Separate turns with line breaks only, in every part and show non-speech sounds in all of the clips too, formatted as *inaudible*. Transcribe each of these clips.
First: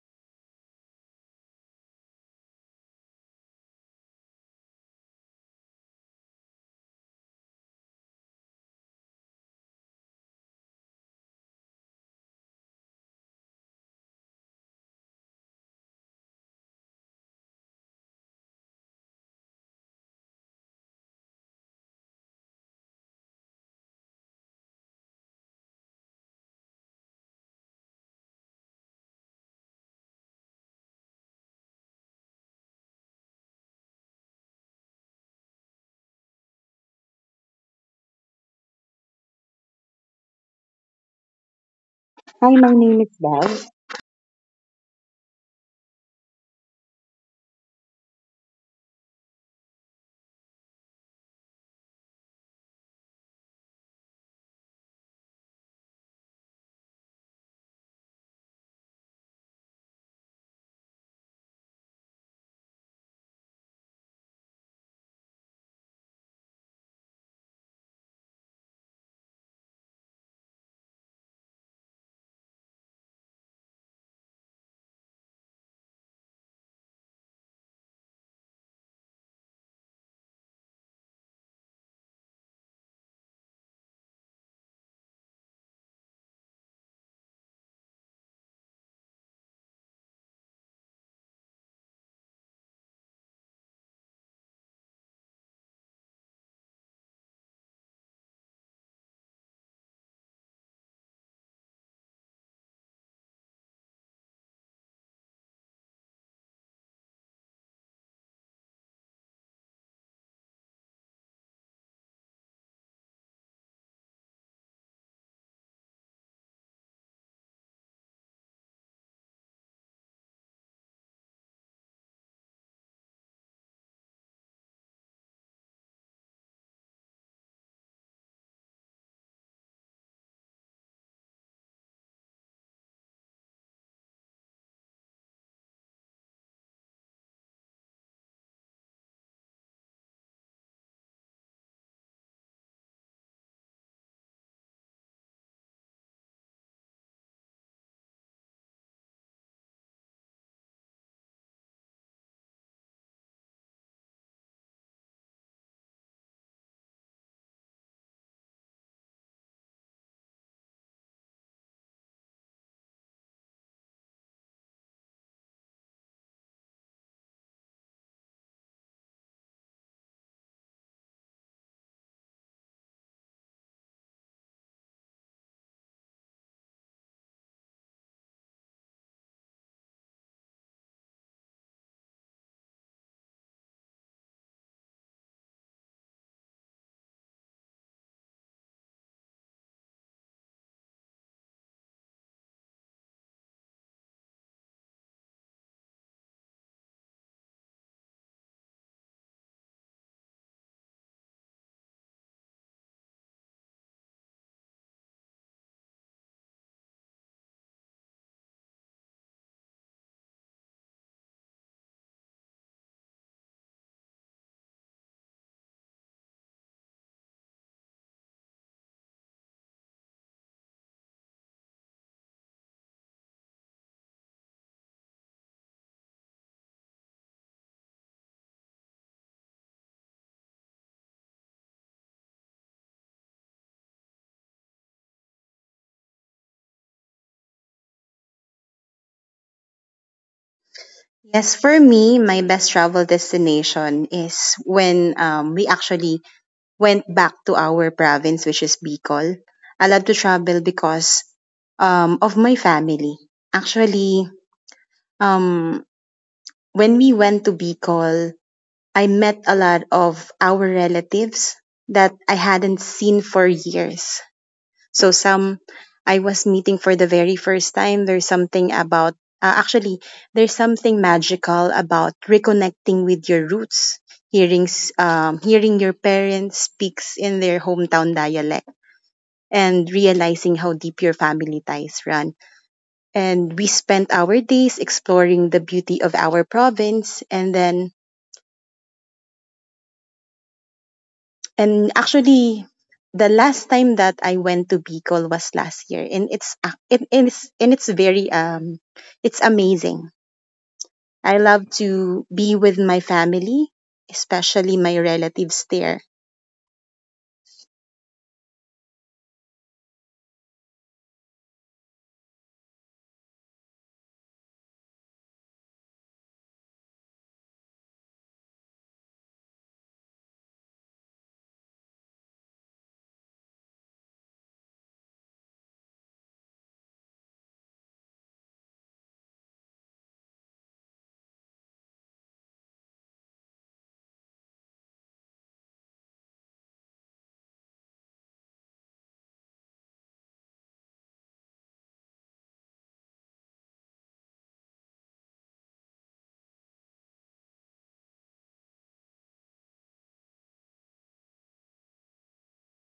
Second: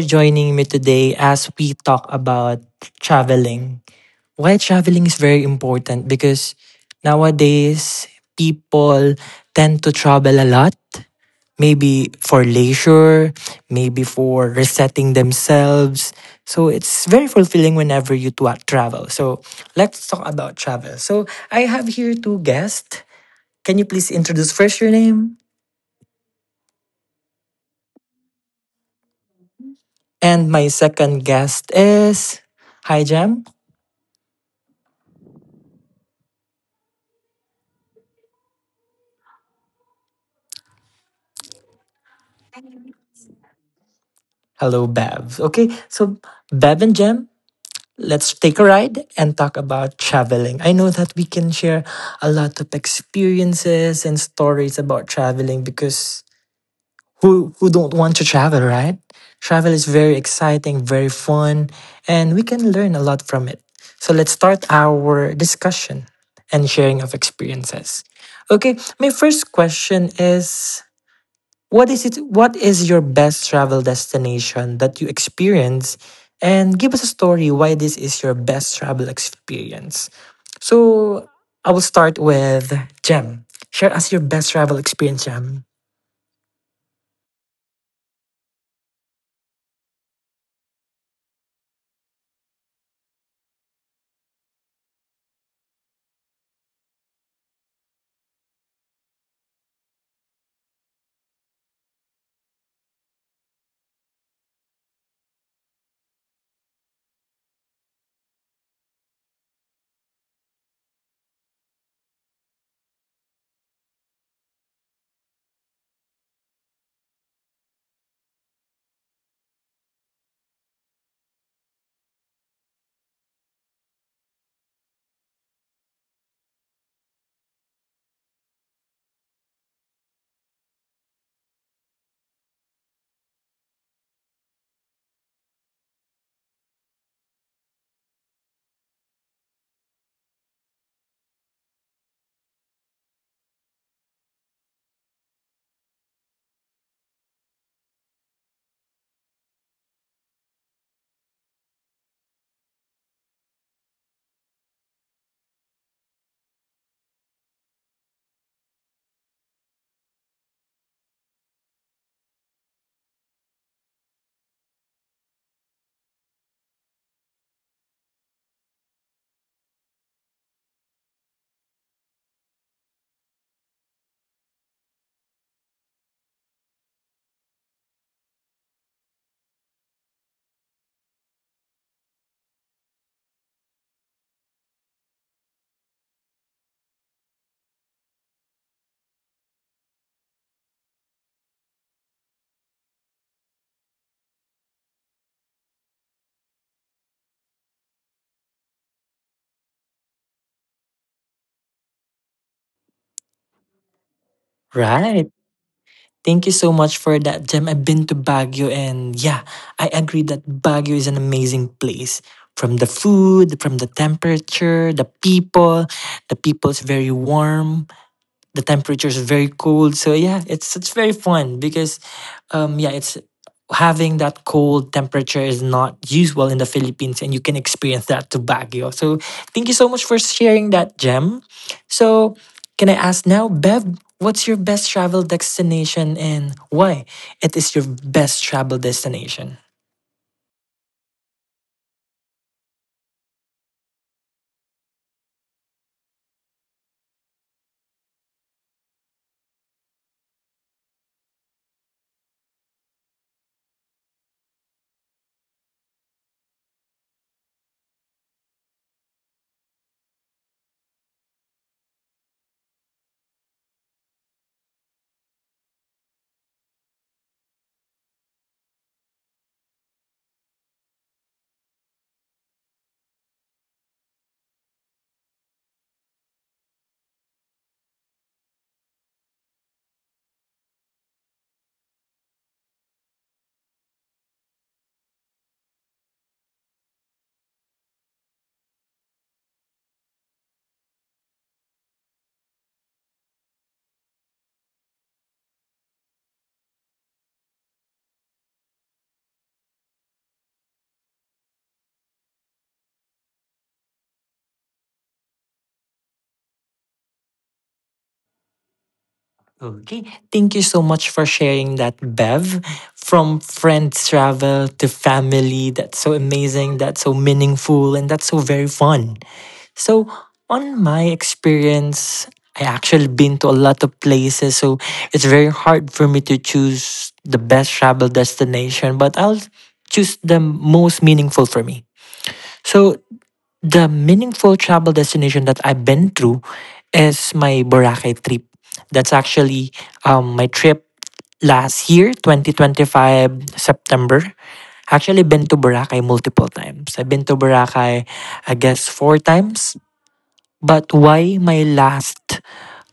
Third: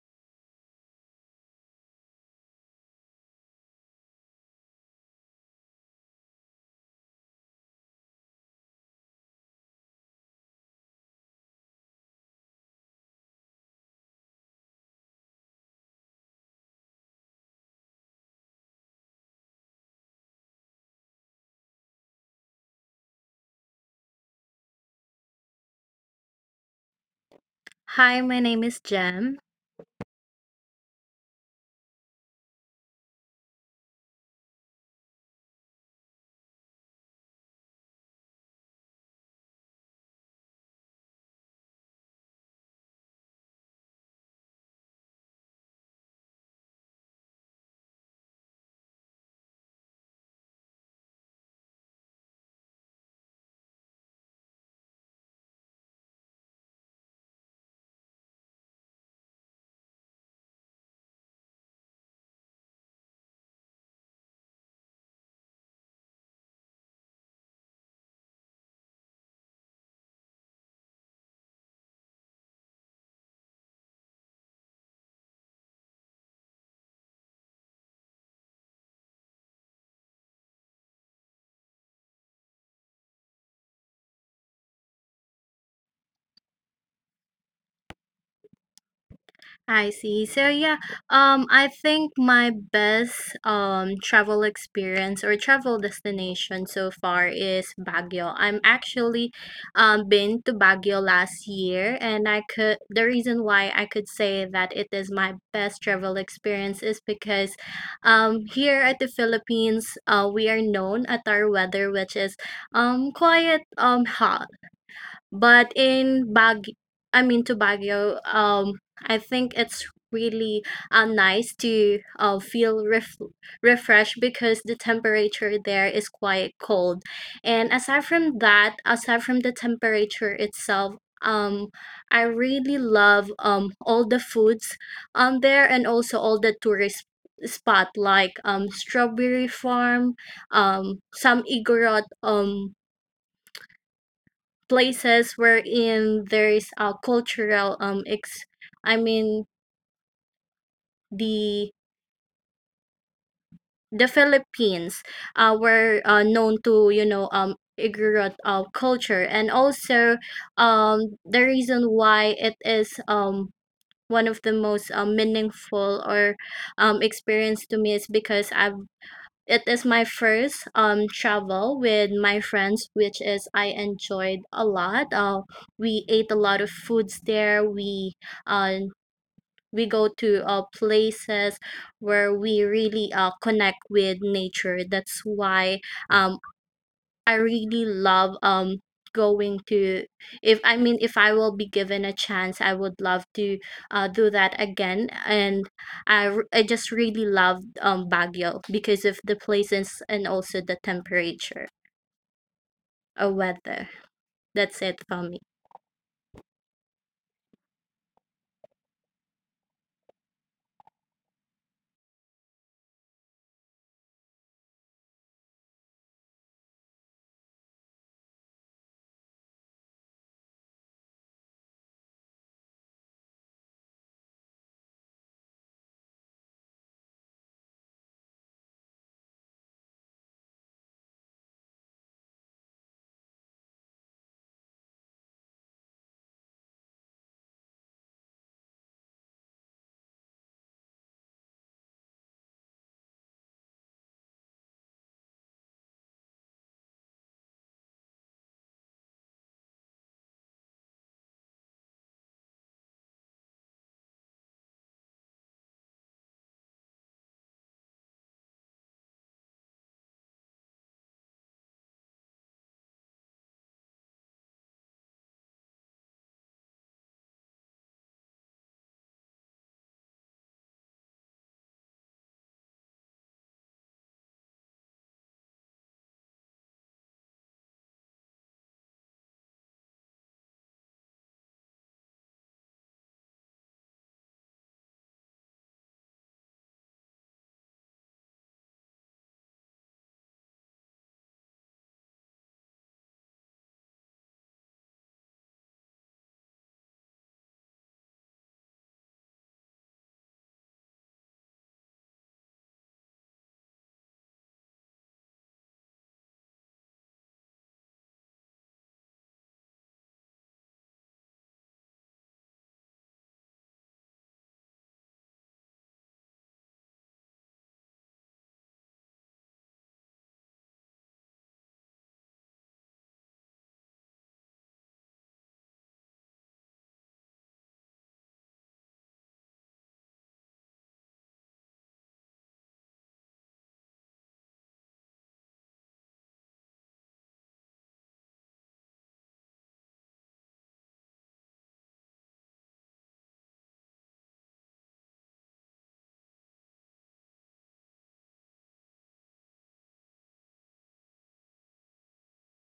joining me today as we talk about traveling. Why traveling is very important, because nowadays people tend to travel a lot, maybe for leisure, maybe for resetting themselves. So it's very fulfilling whenever you travel. So let's talk about travel. So I have here two guests. Can you please introduce first your name?
Hi, my name is Jem.
And my second guest is. Hi, Jam.
Hi, my name is Bev.
Hello, Bev. Okay, so Bev and Jam, let's take a ride and talk about traveling. I know that we can share a lot of experiences and stories about traveling, because who don't want to travel, right? Travel is very exciting, very fun, and we can learn a lot from it. So let's start our discussion and sharing of experiences. Okay, my first question is: What is your best travel destination that you experience? And give us a story why this is your best travel experience. So I will start with Jem. Share us your best travel experience, Jem.
I see. So yeah, I think my best travel experience or travel destination so far is Baguio. I'm actually been to Baguio last year, and I could the reason why I could say that it is my best travel experience is because here at the Philippines, we are known at our weather, which is quite hot. But in Bag I mean to Baguio, I think it's really nice to feel refreshed because the temperature there is quite cold. And aside from that, aside from the temperature itself, um I really love all the foods on there and also all the tourist spot like strawberry farm, some Igorot, places wherein there is a cultural ex I mean the the Philippines were known to, you know, ignorant culture, and also the reason why it is one of the most meaningful or experience to me is because I've it is my first travel with my friends, which is I enjoyed a lot. We ate a lot of foods there. Uh, we go to places where we really connect with nature. That's why um I really love going to, if I mean, if I will be given a chance I would love to do that again. And I just really love Baguio because of the places and also the temperature or weather. That's it
Right.
for me.
Thank you so much for that, Jem. I've been to Baguio, and yeah, I agree that Baguio is an amazing place. From the food, from the temperature, the people, the people's very warm, the temperature is very cold, so yeah, it's very fun because yeah, it's, having that cold temperature is not usual in the Philippines, and you can experience that to Baguio. So thank you so much for sharing that, Gem. So can I ask now, Bev, what's your best travel destination, and why it is your best travel destination?
Yes, for me, my best travel destination is when we actually went back to our province, which is Bicol. I love to travel because of my family. Actually, um, when we went to Bicol, I met a lot of our relatives that I hadn't seen for years. So some I was meeting for the very first time. There's something about actually there's something magical about reconnecting with your roots, hearing your parents speaks in their hometown dialect, and realizing how deep your family ties run. And we spent our days exploring the beauty of our province, and actually, the last time that I went to Bicol was last year, and it's ac- it, it's and it's very it's amazing. I love to be with my family, especially my relatives there.
Okay. Thank you so much for sharing that, Bev. From friends travel to family, that's so amazing, that's so meaningful, and that's so very fun. So, on my experience, I actually been to a lot of places, so it's very hard for me to choose the best travel destination, but I'll choose the most meaningful for me. So, the meaningful travel destination that I've been through is my Boracay trip. That's actually my trip last year, 2025, September. Actually been to Boracay multiple times. I've been to Boracay, I guess, four times. But why my last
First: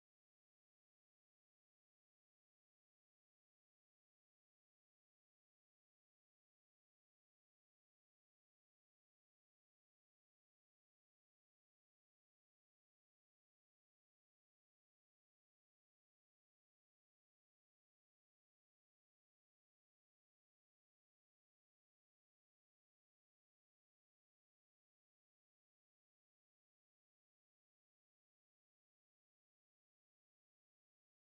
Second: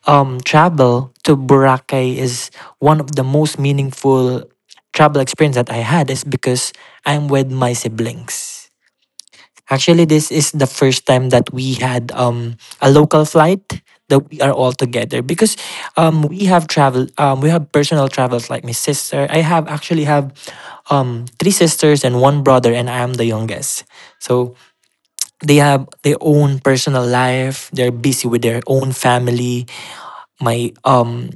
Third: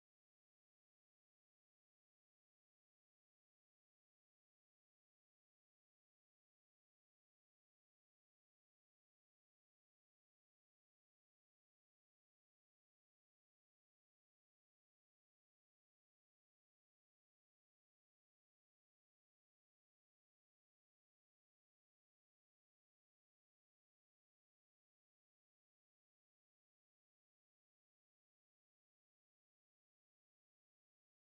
travel to Boracay is one of the most meaningful travel experience that I had is because I'm with my siblings. Actually, this is the first time that we had a local flight that we are all together, because we have travel, we have personal travels, like my sister. I have actually have three sisters and one brother, and I am the youngest. So they have their own personal life, they're busy with their own family. My um,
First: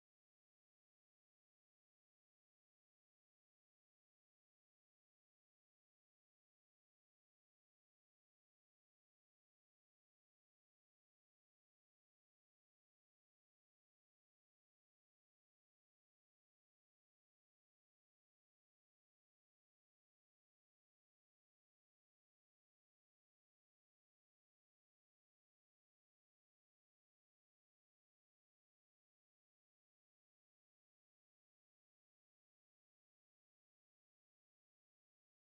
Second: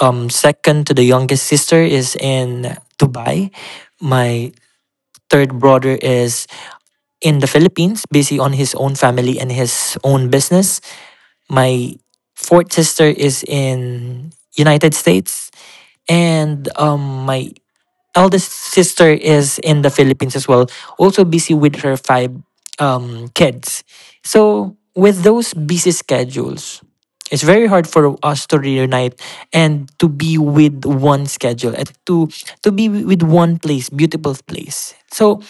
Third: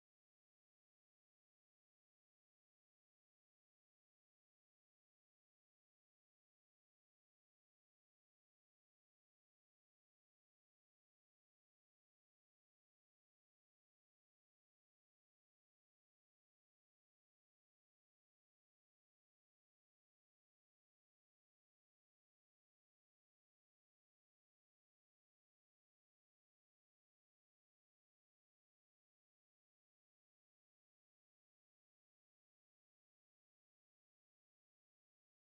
um, second to the youngest sister is in Dubai. My third brother is in the Philippines, busy on his own family and his own business. My fourth sister is in United States, and my eldest sister is in the Philippines as well, also busy with her five kids. So with those busy schedules, it's very hard for us to reunite and to be with one schedule, and to be with one place, beautiful place. So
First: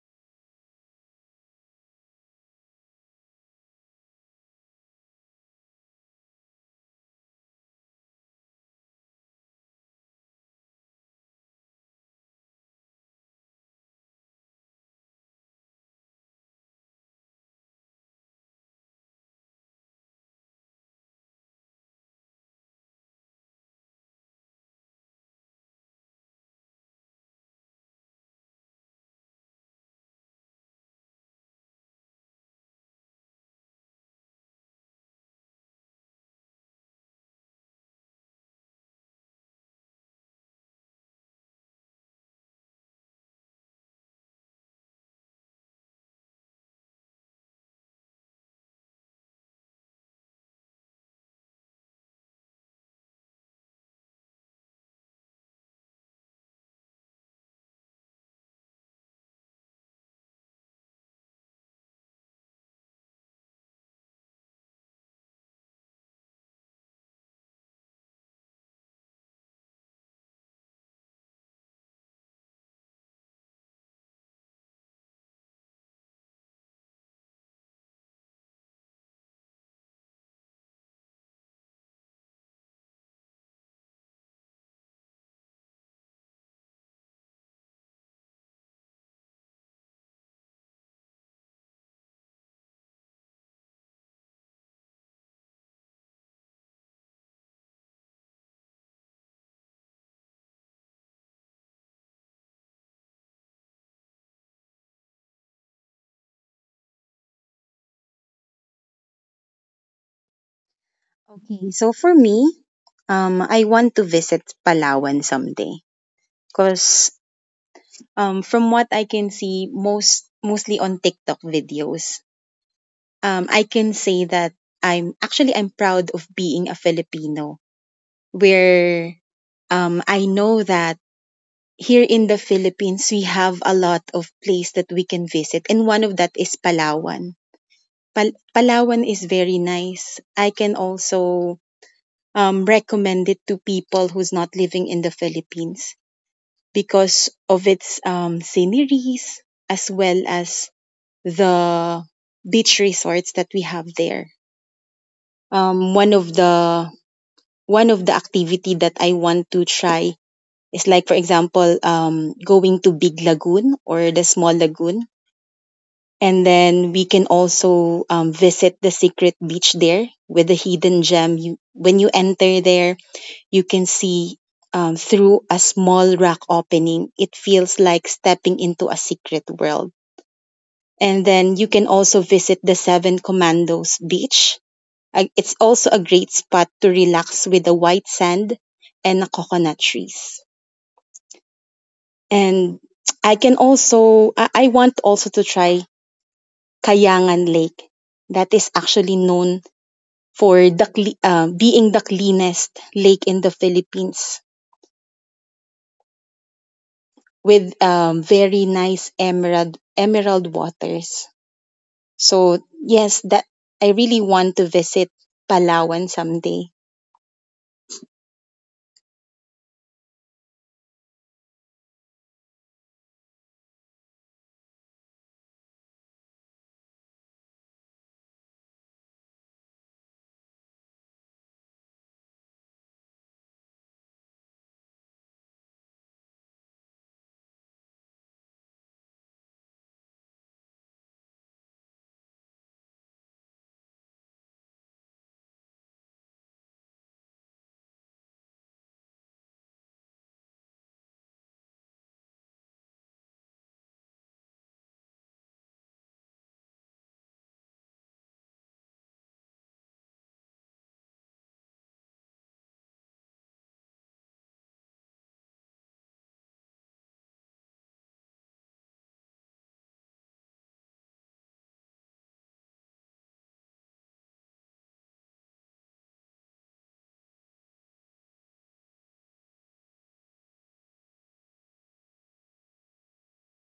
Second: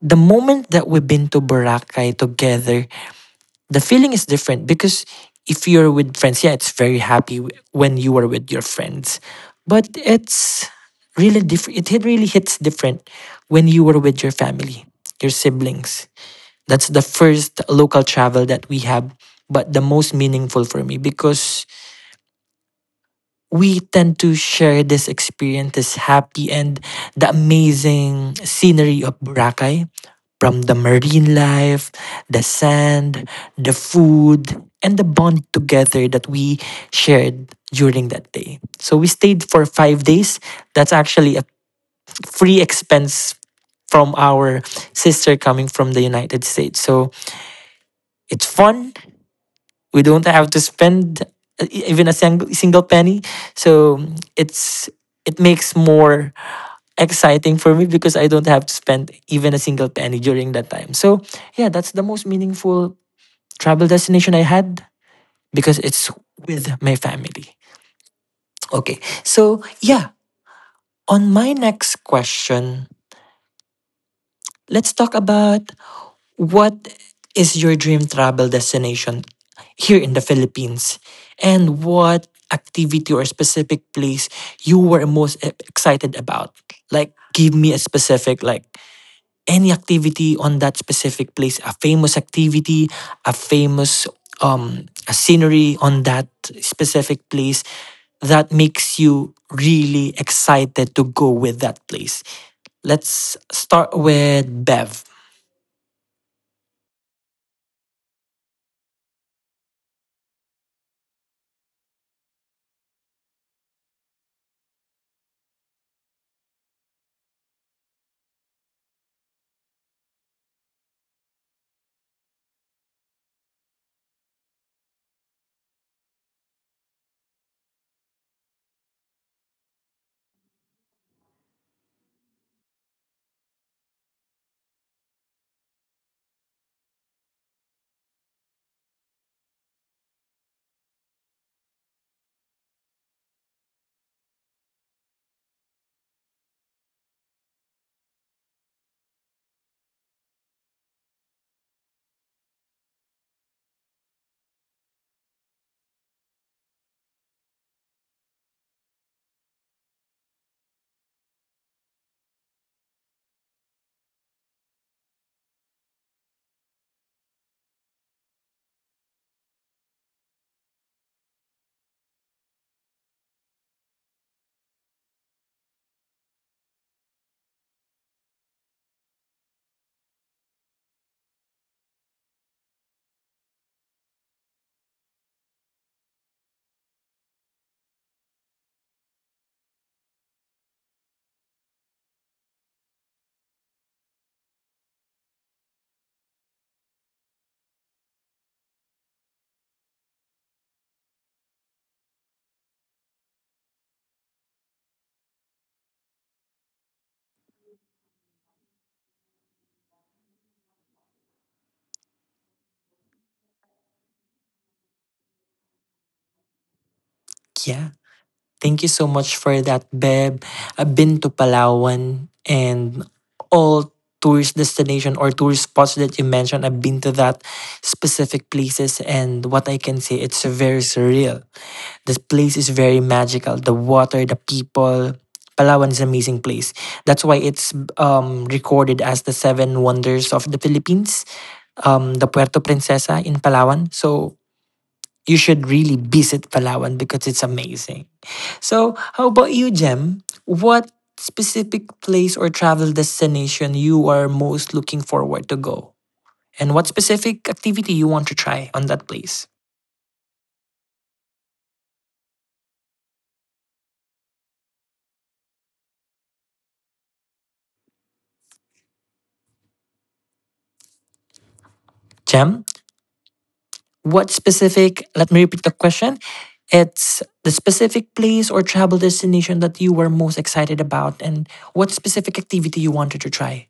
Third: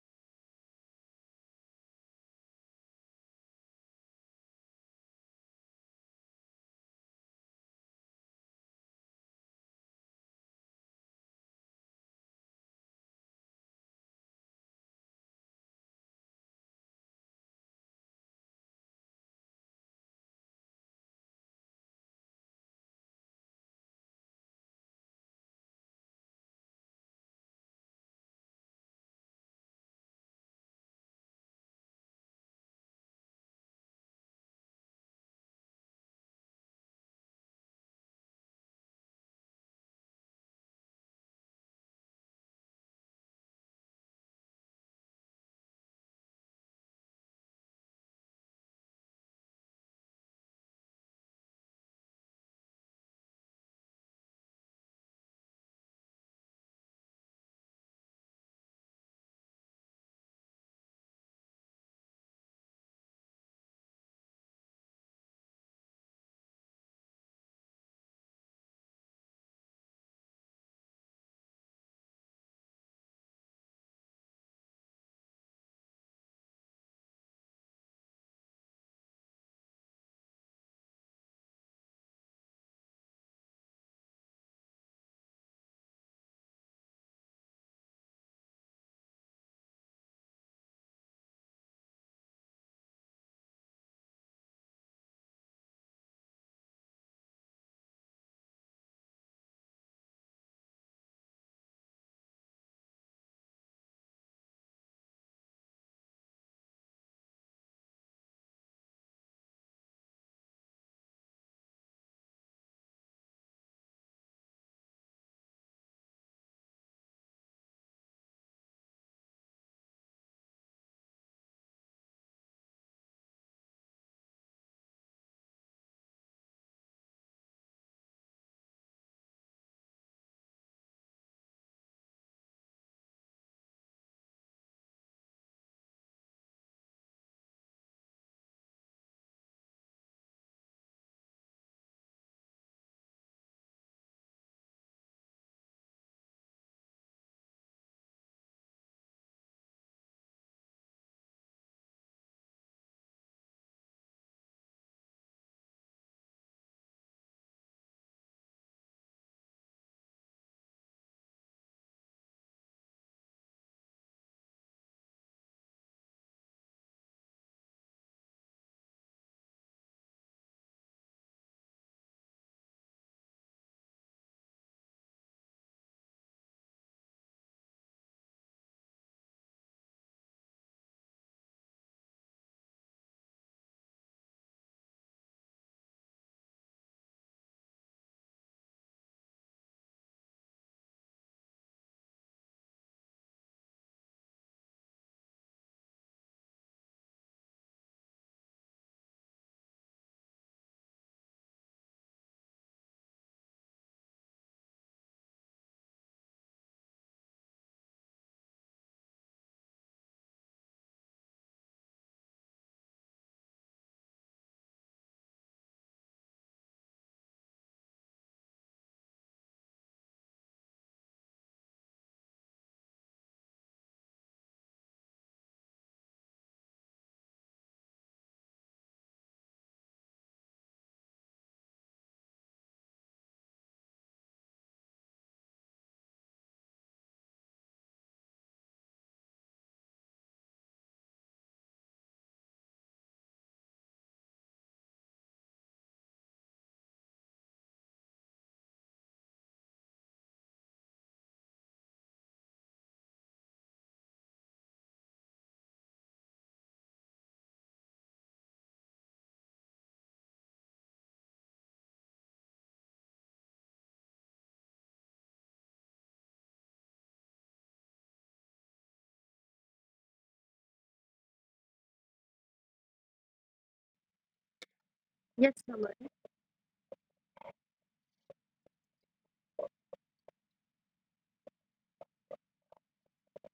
the moment that we've been to Boracay together, the feeling is different, because if you're with friends, yeah, it's very happy when you are with your friends. But it's really different. It really hits different when you are with your family, your siblings. That's the first local travel that we have, but the most meaningful for me, because we tend to share this experience, this happy and the amazing scenery of Boracay, from the marine life, the sand, the food, and the bond together that we shared during that day. So we stayed for 5 days. That's actually a free expense from our sister coming from the United States. So it's fun, we don't have to spend even a single penny, so it's, it makes more exciting for me because I don't have to spend even a single penny during that time. So yeah, that's the most meaningful travel destination I had, because it's with my family. Okay, so yeah, on my next question, let's talk about: what is your dream travel destination here in the Philippines? And what activity or specific place you were most excited about? Like, give me a specific, like, any activity on that specific place, a famous activity, a famous, a scenery on that specific place, that makes you really excited to go with that place. Let's start with Bev.
Okay, so for me, I want to visit Palawan someday because from what I can see, mostly on TikTok videos, I can say that I'm proud of being a Filipino. Where I know that here in the Philippines we have a lot of place that we can visit, and one of that is Palawan. Palawan is very nice. I can also recommend it to people who's not living in the Philippines because of its sceneries as well as the beach resorts that we have there. Um, one of the One of the activity that I want to try is like, for example, going to Big Lagoon or the small lagoon, and then we can also visit the secret beach there with the hidden gem. You When you enter there, you can see through a small rock opening. It feels like stepping into a secret world. And then you can also visit the Seven Commandos Beach. It's also a great spot to relax with the white sand and the coconut trees. And I can also, I want also to try Kayangan Lake. That is actually known for being the cleanest lake in the Philippines with very nice emerald waters. So yes, that I really want to visit Palawan someday.
Yeah. Thank you so much for that, Beb. I've been to Palawan, and all tourist destination or tourist spots that you mentioned, I've been to that specific places, and what I can say, it's very surreal. This place is very magical. The water, the people. Palawan is an amazing place. That's why it's recorded as the seven wonders of the Philippines, the Puerto Princesa in Palawan. So you should really visit Palawan because it's amazing. So, how about you, Jem? What specific place or travel destination you are most looking forward to go? And what specific activity you want to try on that place? Jem, what specific, let me repeat the
Yes,
question. It's the specific place or travel destination that you were most excited about, and what specific activity you wanted to try.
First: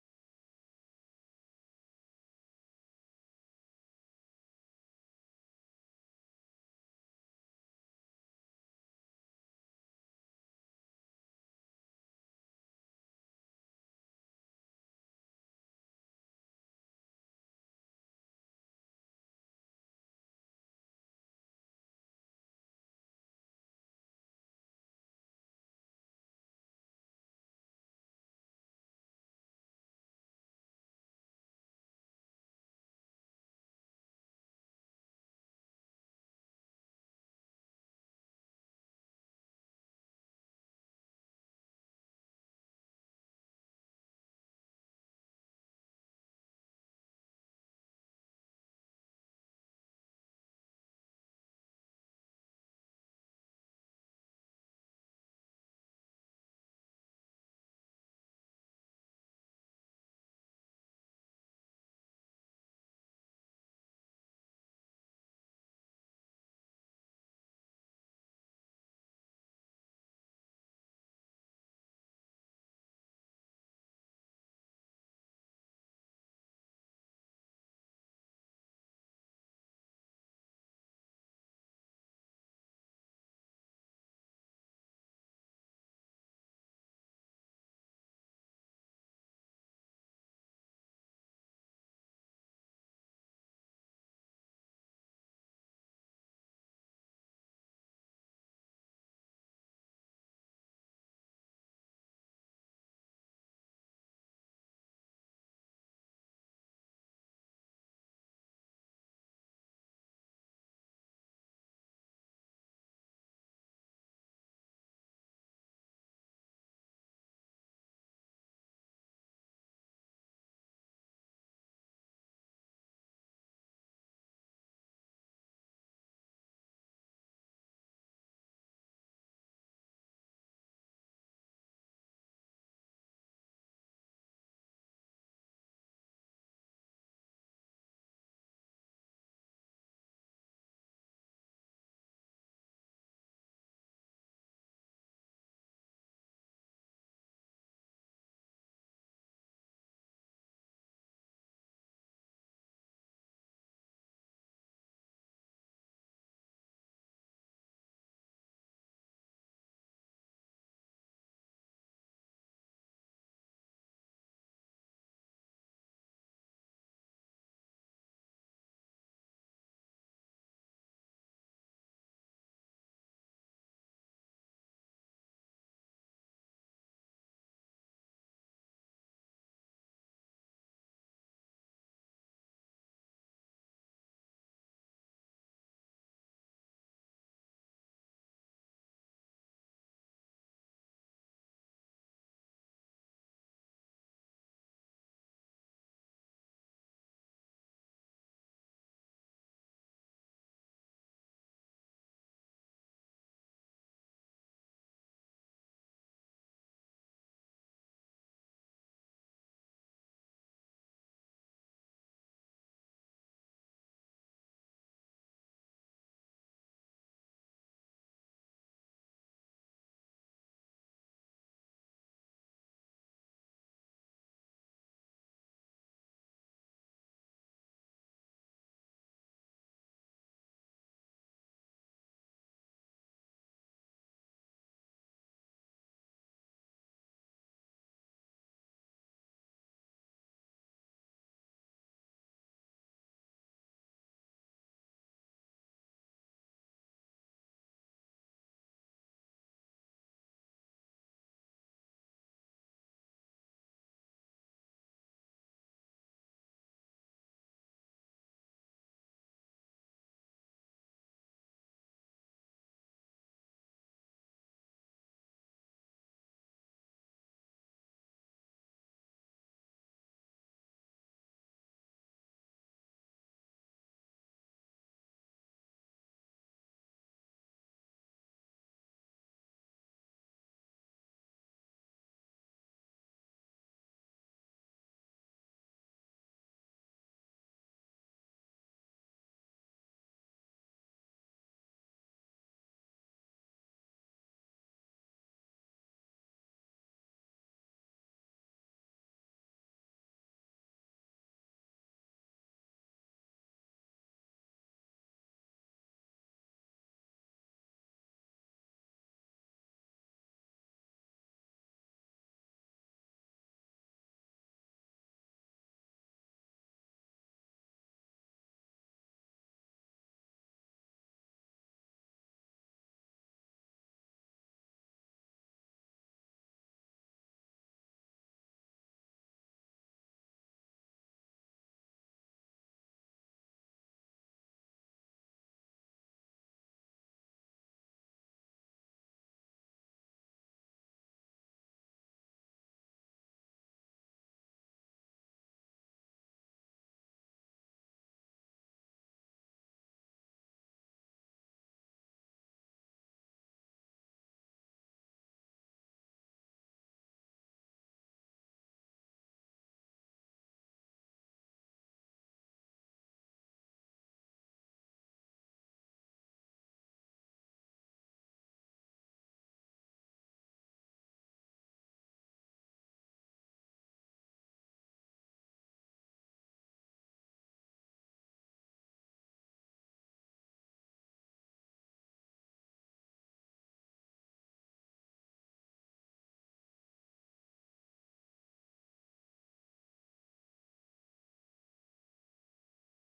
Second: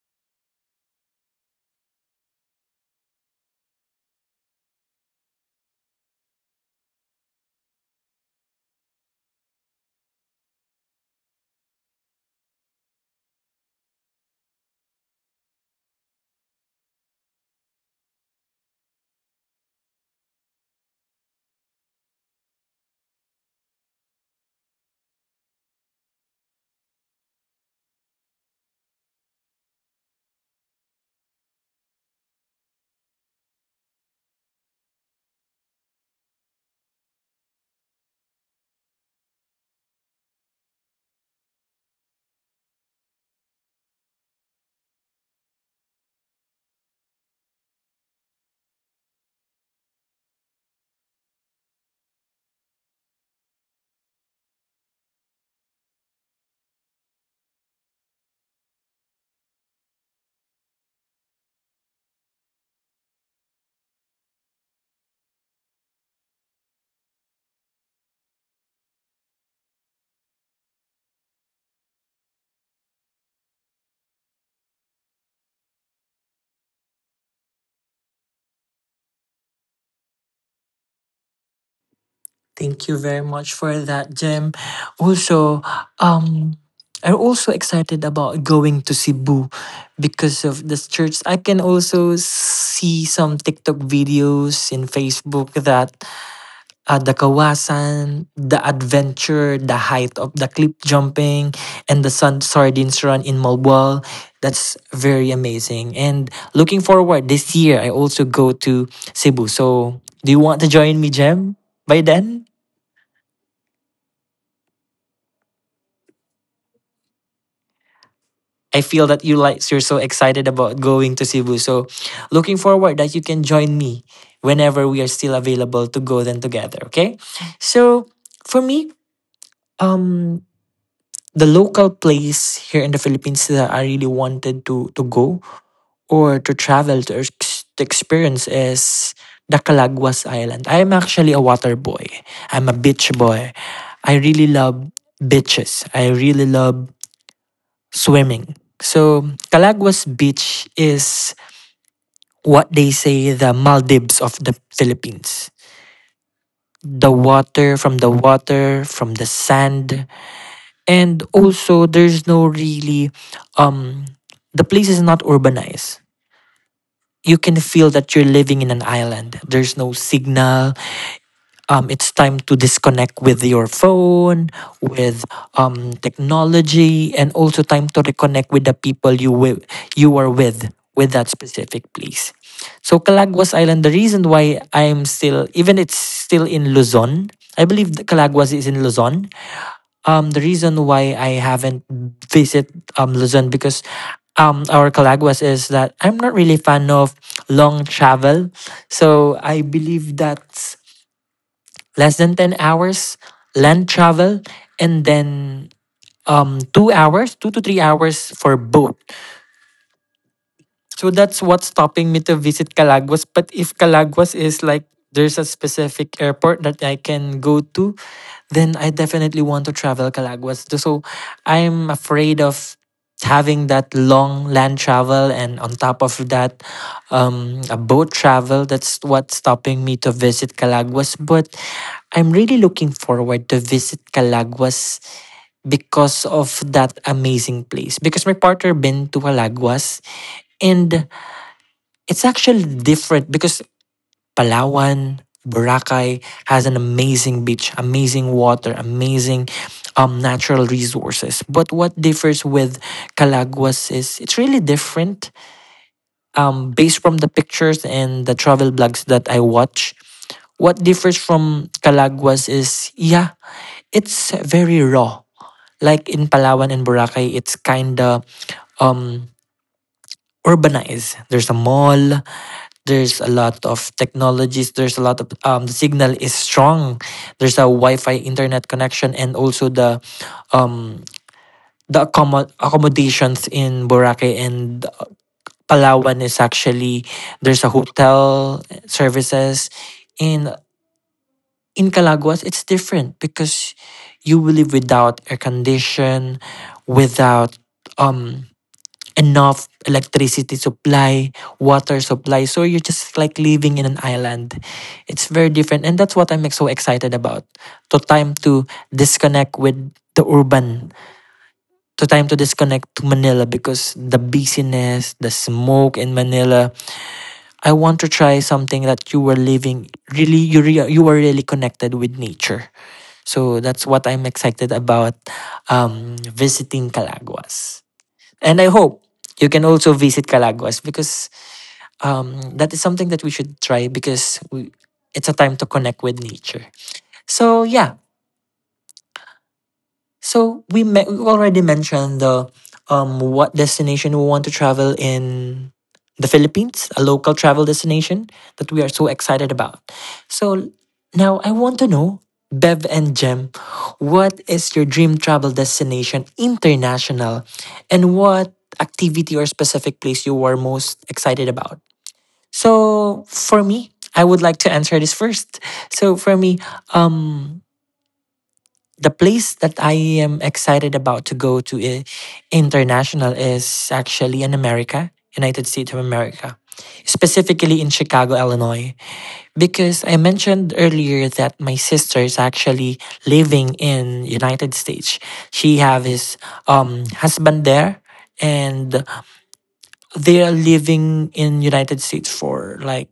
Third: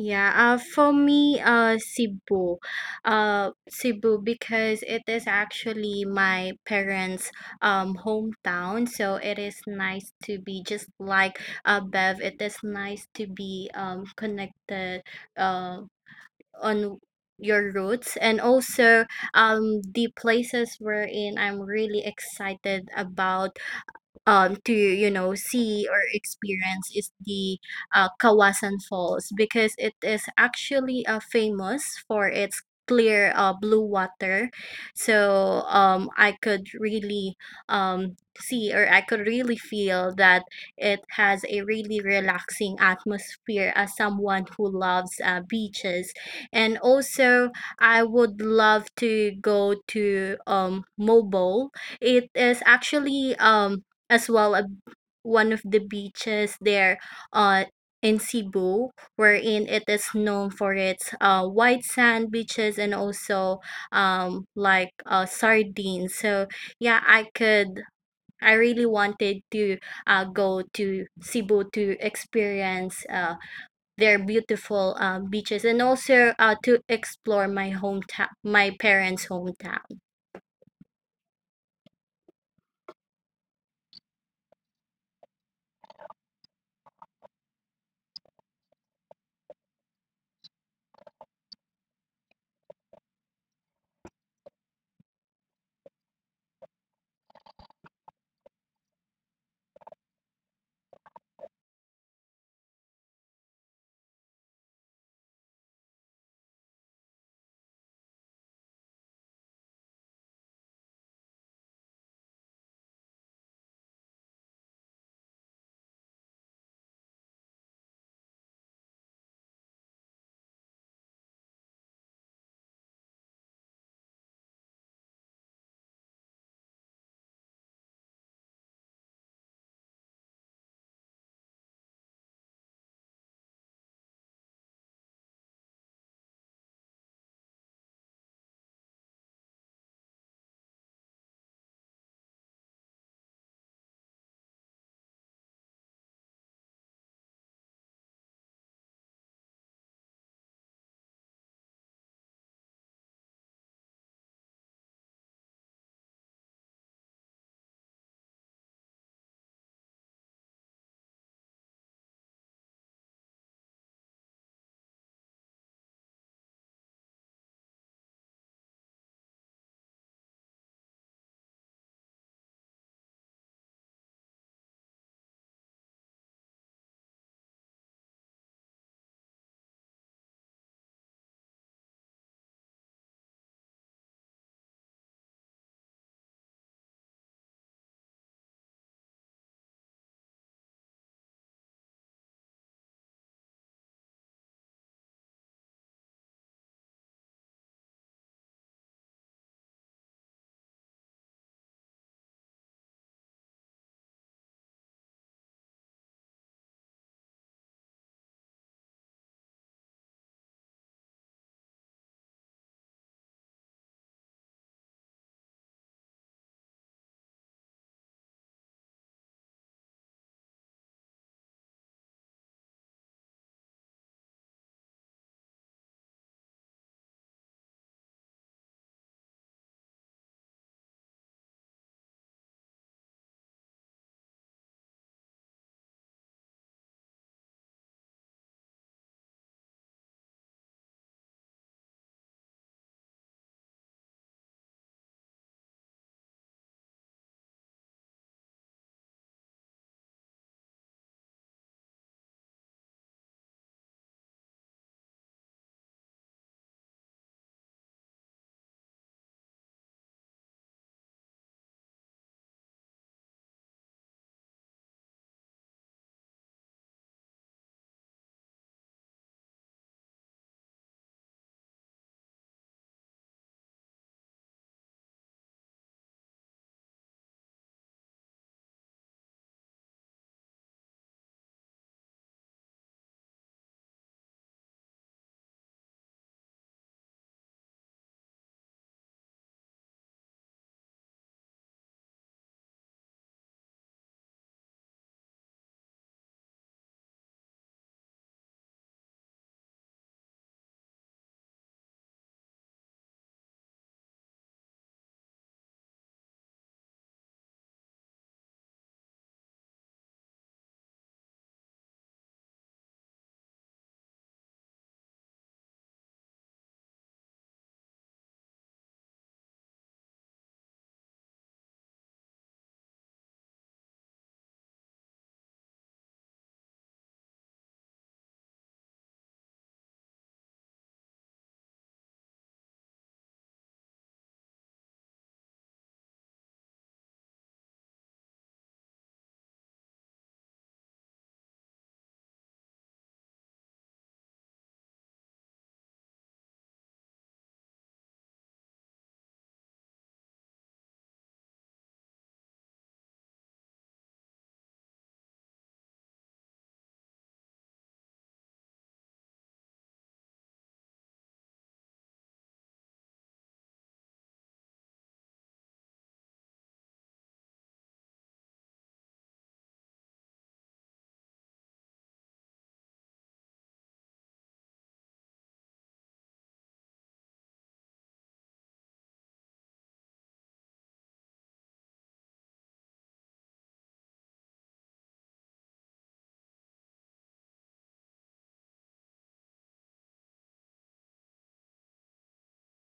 Yeah, for me, uh, Cebu, because it is actually my parents' hometown, so it is nice to be just like Bev. It is nice to be connected uh on your roots, and also the places wherein I'm really excited about to, you know, see or experience is the Kawasan Falls, because it is actually famous for its clear blue water. So I could really see, or I could really feel that it has a really relaxing atmosphere as someone who loves beaches. And also, I would love to go to Mobile. It is actually as well a, one of the beaches there uh in Cebu, wherein it is known for its white sand beaches and also like sardines. So yeah, I really wanted to go to Cebu to experience their beautiful beaches, and also to explore my hometown, my parents' hometown.
Thank you very much for that, Jim. Also, um, I'm also excited about going to Cebu because of this church. I can also see some TikTok videos in Facebook that the Kawasan, the adventure, the height of the cliff jumping, and the sun sardines run in Malboal. That's very amazing. And looking forward this year, I also go to Cebu. So, do you want to join me, Jem, by then? I feel that you like you're so excited about going to Cebu. So looking forward that you can join me whenever we are still available to go then together. Okay. So for me, um the local place here in the Philippines that I really wanted to go or to travel to, to experience, is the Calaguas Island. I am actually a water boy. I'm a beach boy. I really love beaches. I really love swimming. So, Calaguas Beach is what they say the Maldives of the Philippines. The water, from the water, from the sand. And also, there's no really, um, the place is not urbanized. You can feel that you're living in an island. There's no signal, it's time to disconnect with your phone, with technology, and also time to reconnect with the people you you are with that specific place. So Calaguas Island, the reason why I'm still, even it's still in Luzon, I believe the Calagwas is in Luzon. The reason why I haven't visit Luzon because our Calaguas is that I'm not really fan of long travel. So I believe that less than 10 hours land travel, and then 2 hours, 2 to 3 hours for boat. So that's what's stopping me to visit Calaguas. But if Calaguas is like there's a specific airport that I can go to, then I definitely want to travel Calaguas. So I'm afraid of having that long land travel, and on top of that a boat travel. That's what's stopping me to visit Calaguas, but I'm really looking forward to visit Calaguas because of that amazing place, because my partner been to Calaguas. And it's actually different because Palawan, Boracay has an amazing beach, amazing water, amazing natural resources. But what differs with Calaguas is it's really different, based from the pictures and the travel blogs that I watch. What differs from Calaguas is, yeah, it's very raw. Like in Palawan and Boracay, it's kinda um urbanized. There's a mall. There's a lot of technologies. There's a lot of, the signal is strong. There's a Wi-Fi internet connection, and also the um, accommodations in Boracay and Palawan is actually there's a hotel services. In in Calaguas, it's different because you will live without air condition, without um enough electricity supply, water supply. So you're just like living in an island. It's very different. And that's what I'm like, so excited about. To time to disconnect with the urban, to time to disconnect to Manila because the busyness, the smoke in Manila. I want to try something that you were living really, you, you were really connected with nature. So that's what I'm excited about, visiting Calaguas. And I hope you can also visit Calaguas because that is something that we should try because we, it's a time to connect with nature. So, yeah, so we we already mentioned the, what destination we want to travel in the Philippines, a local travel destination that we are so excited about. So now I want to know Bev and Jem, what is your dream travel destination international and what activity or specific place you are most excited about? So for me, I would like to answer this first. So for me, um the place that I am excited about to go to international is actually in America, United States of America, specifically in Chicago, Illinois. Because I mentioned earlier that my sister is actually living in United States. She have his husband there, and they are living in United States for like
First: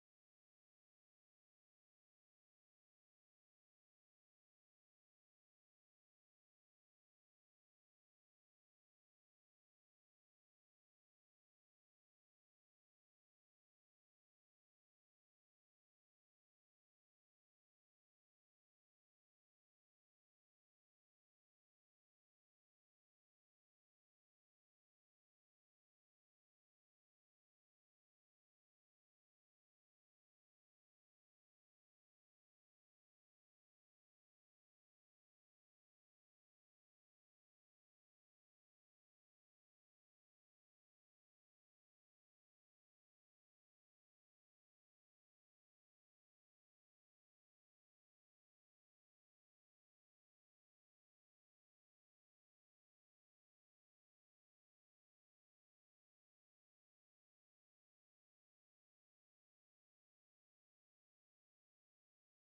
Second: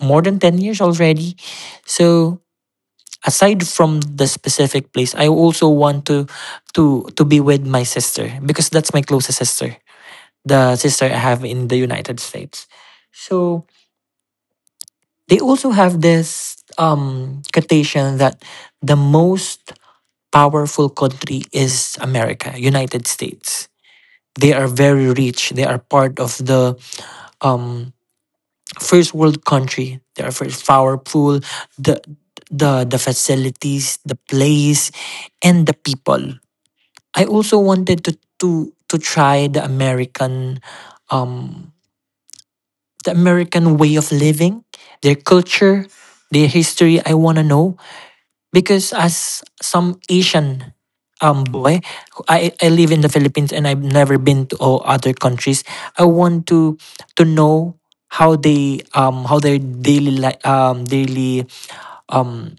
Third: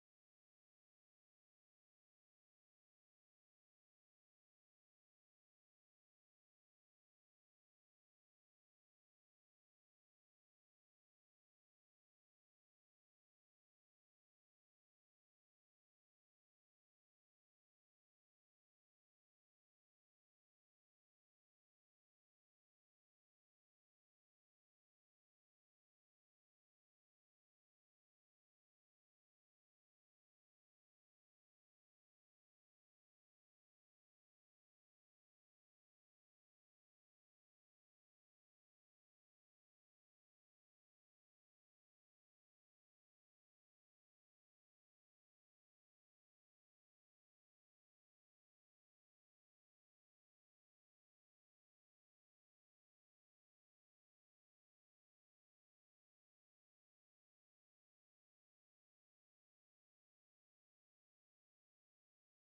more than 10 years already. So aside from the specific place, I also want to to be with my sister because that's my closest sister, the sister I have in the United States. So they also have this quotation that the most powerful country is America, United States. They are very rich. They are part of the um first world country. They are very powerful. The the facilities, the place, and the people. I also wanted to to try um the American way of living, their culture, their history I want to know because as some Asian boy, I live in the Philippines and I've never been to all other countries. I want to know how they how their daily daily um,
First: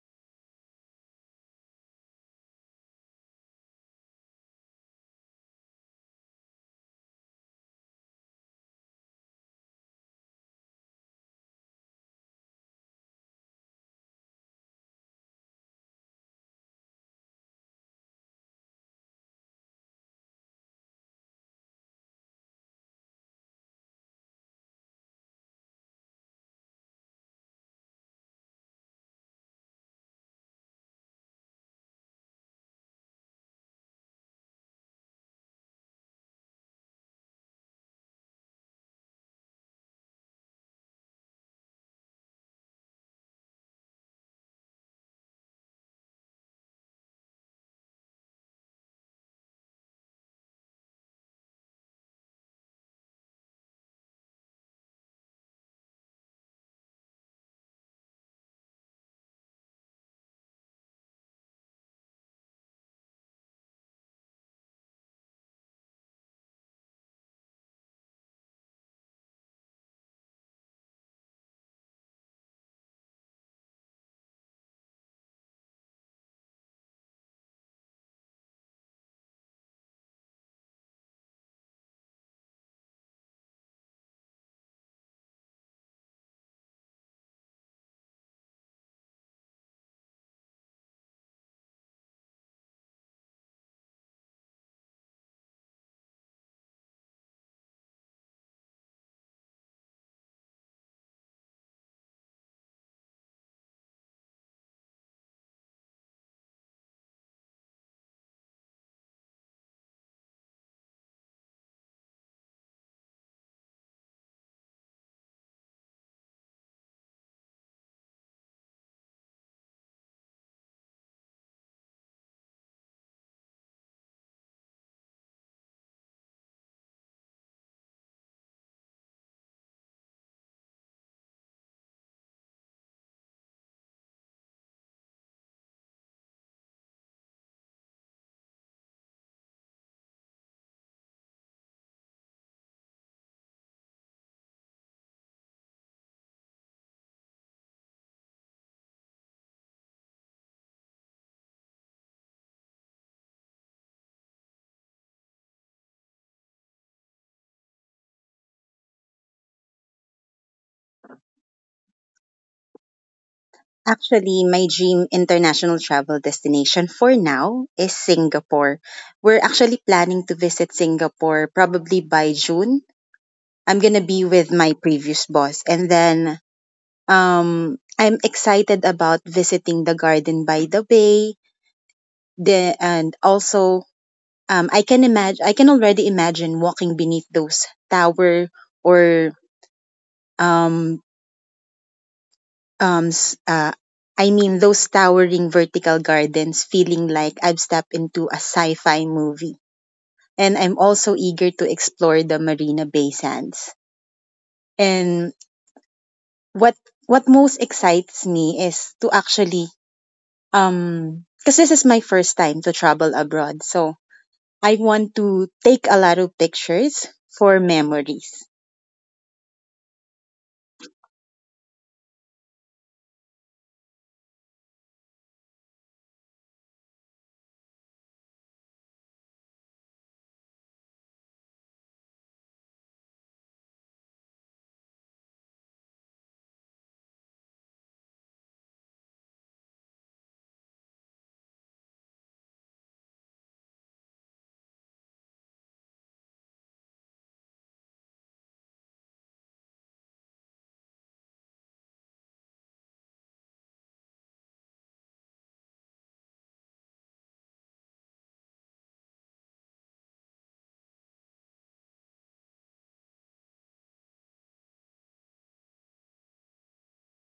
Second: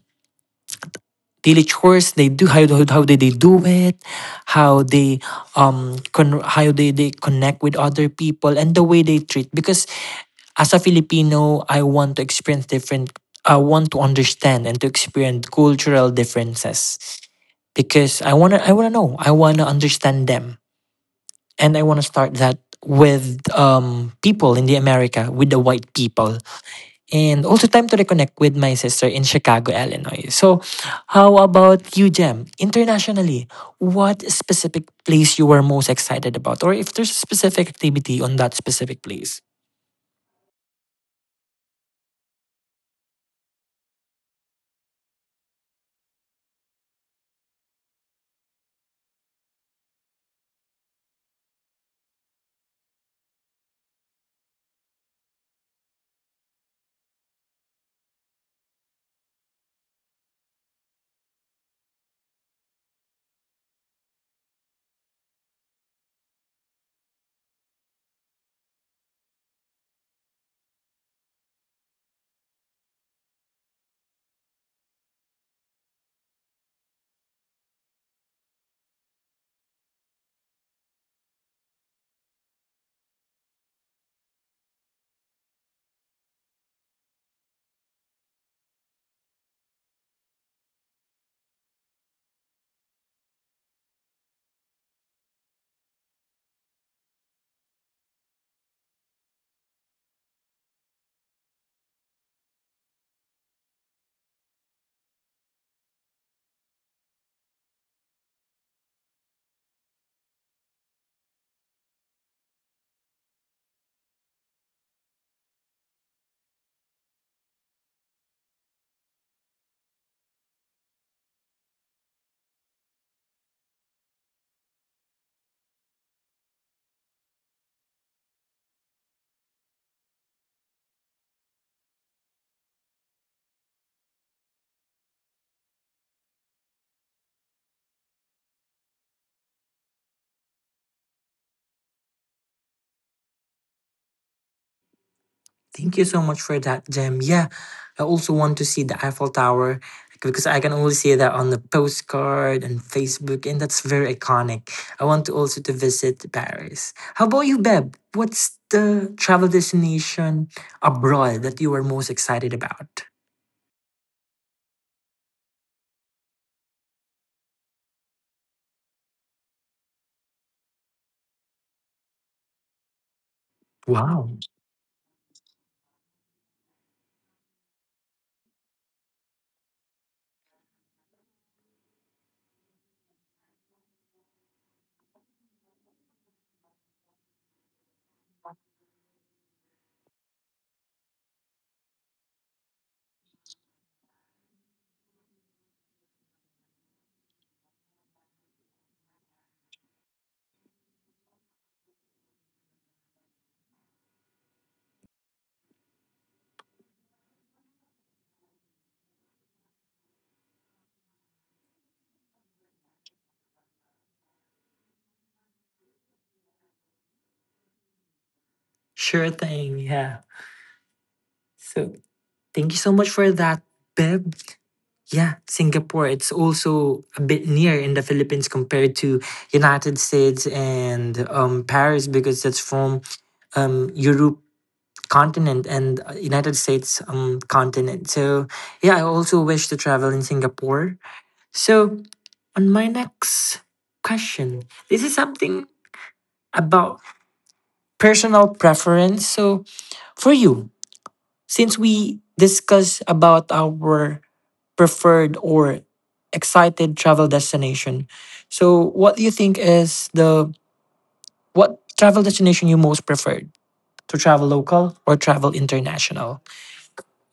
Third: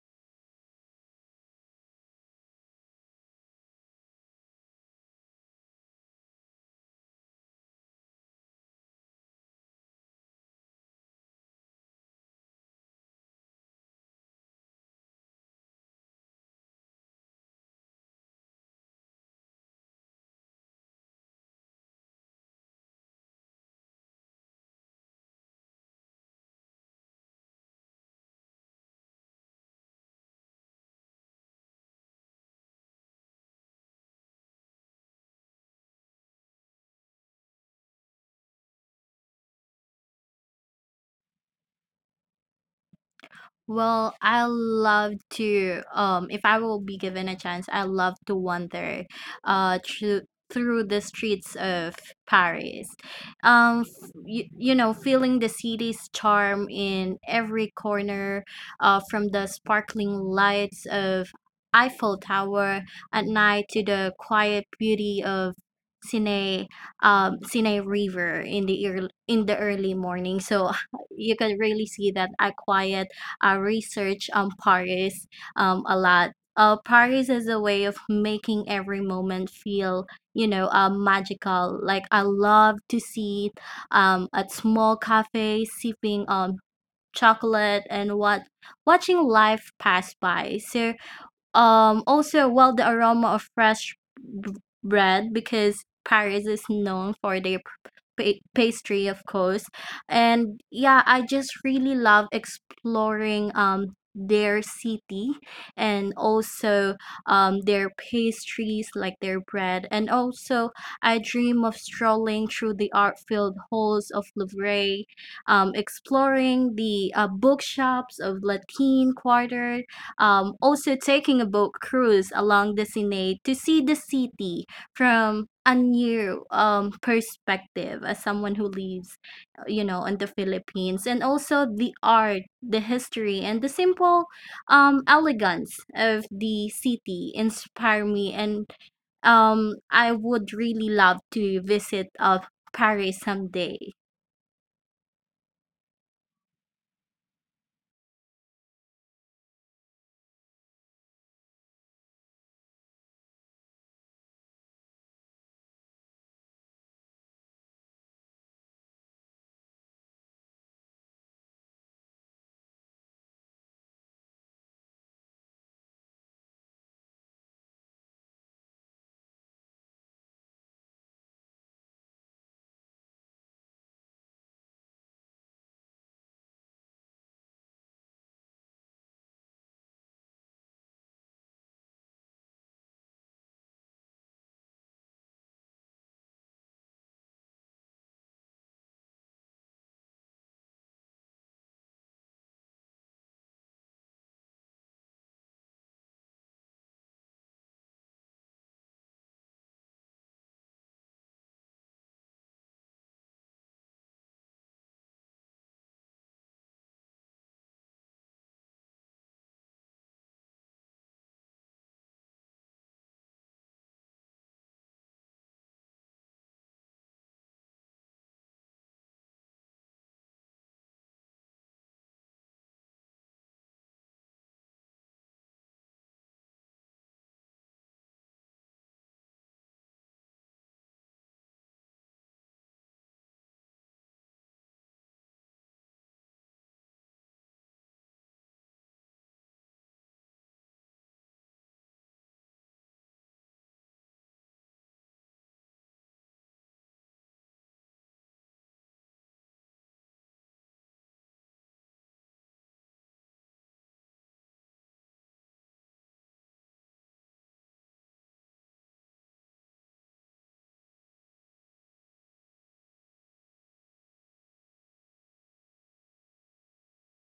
daily chores they do how, how they do it how they how they connect with other people and the way they treat because as a filipino I want to experience different I want to understand and to experience cultural differences because I want to I want to know I want to understand them and I want to start that with people in the America with the white people and also time to reconnect with my sister in Chicago, Illinois. So, how about you, Jem? Internationally, what specific place you were most excited about, or if there's a specific activity on that specific place?
Well, I love to, if I will be given a chance, I love to wander through the streets of Paris. You, you know, feeling the city's charm in every corner, from the sparkling lights of Eiffel Tower at night to the quiet beauty of Seine, Seine River in the early morning. So *laughs* you can really see that a quiet, I research on Paris a lot. Paris is a way of making every moment feel, you know, magical. Like I love to see at small cafes sipping chocolate and what watching life pass by. So also, well, the aroma of fresh b- bread, because Paris is known for their pastry, of course. And yeah, I just really love exploring their city and also their pastries, like their bread. And also, I dream of strolling through the art-filled halls of Louvre, exploring the bookshops of Latin Quarter, also taking a boat cruise along the Sinay to see the city from a new perspective as someone who lives, you know, in the Philippines. And also the art, the history, and the simple elegance of the city inspire me. And I would really love to visit Paris someday.
Thank you so much for that, Jem. Yeah, I also want to see the Eiffel Tower because I can only see that on the postcard and Facebook, and that's very iconic. I want to also to visit Paris. How about you, Beb? What's the travel destination abroad that you are most excited about?
Actually, my dream international travel destination for now is Singapore. We're actually planning to visit Singapore probably by June. I'm going to be
Wow,
with my previous boss. And then I'm excited about visiting the garden by the bay. The, and also, I can imagine, I can already imagine walking beneath those tower or um, s- I mean those towering vertical gardens, feeling like I've stepped into a sci-fi movie. And I'm also eager to explore the Marina Bay Sands. And what what most excites me is to actually, because this is my first time to travel abroad. So I want to take a lot of pictures for memories.
sure thing. Yeah. So thank you so much for that, Beb. Yeah, Singapore. It's also a bit near in the Philippines compared to United States and Paris because that's from Europe continent and United States continent. So yeah, I also wish to travel in Singapore. So on my next question, this is something about personal preference. So for you, since we discuss about our preferred or excited travel destination. So, what do you think is the what travel destination you most preferred to travel local or travel international?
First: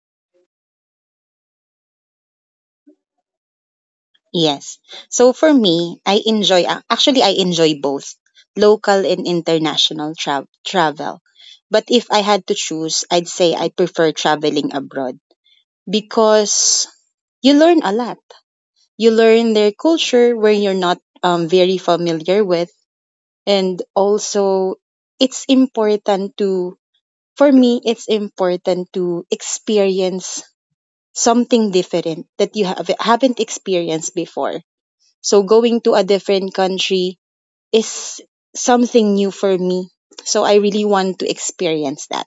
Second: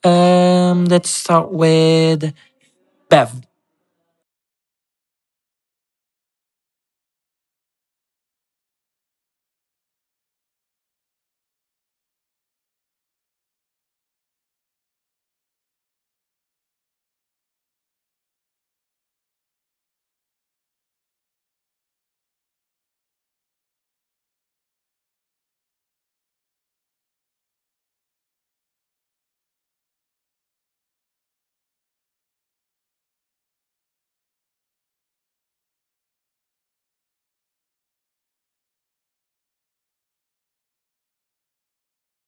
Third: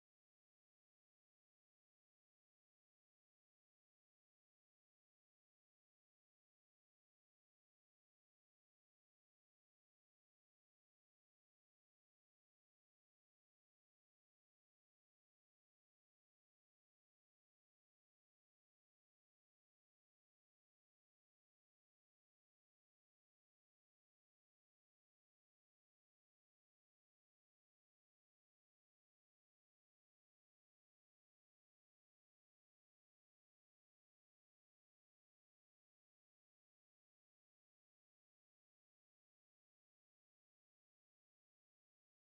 Let's start with Bev.
Yes. So for me, actually I enjoy both local and international travel. But if I had to choose, I'd say I prefer traveling abroad because you learn a lot. You learn their culture where you're not very familiar with, and also it's important to, for me it's important to experience something different that you have, haven't experienced before. So going to a different country is something new for me. So I really want to experience that.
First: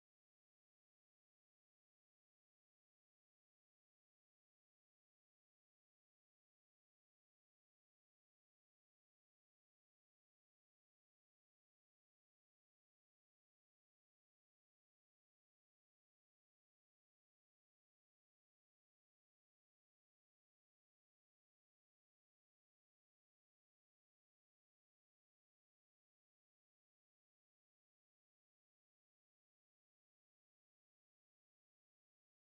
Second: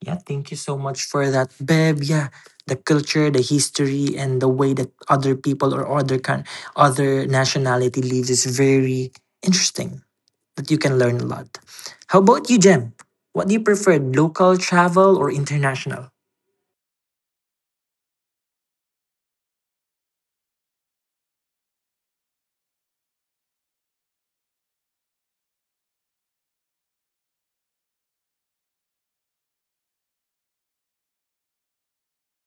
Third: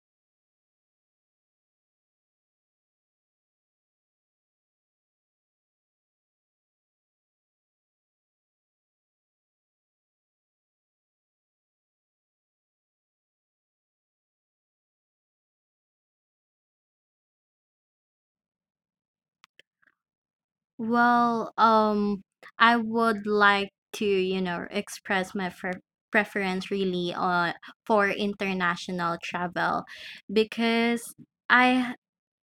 Yeah, thank you so much for that, Bev. Yeah, the culture, the history, and the way that other people or other can other nationality lives is very interesting. That you can learn a lot. How about you, Jem? What do you prefer, local travel or international?
Well, I would like to, you know, express my preference really on for international travel, because I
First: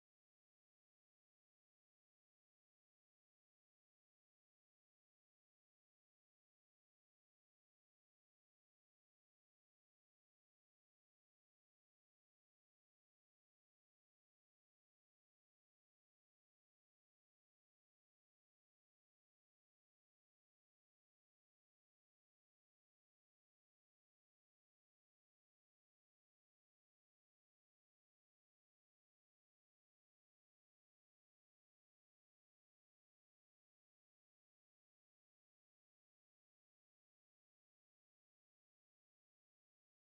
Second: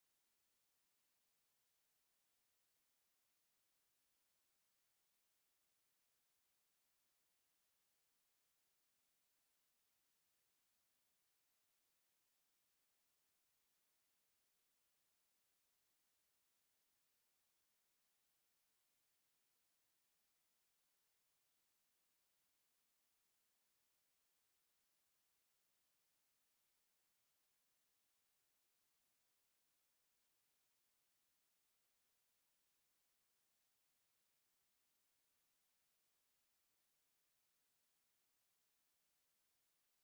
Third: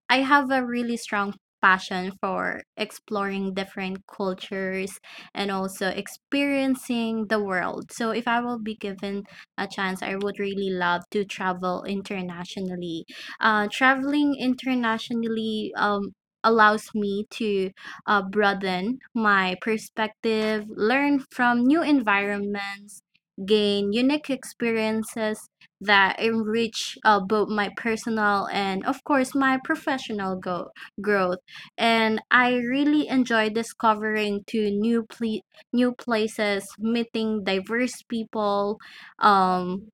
I have a really strong passion for exploring different cultures and also experiencing the world. So if I will be given a chance, I would really love to travel internationally. Traveling internationally allows me to broaden my perspective, learn from new environments, gain unique experiences that enrich both my personal and, of course, my professional growth. And I really enjoy discovering to new places, meeting diverse people, um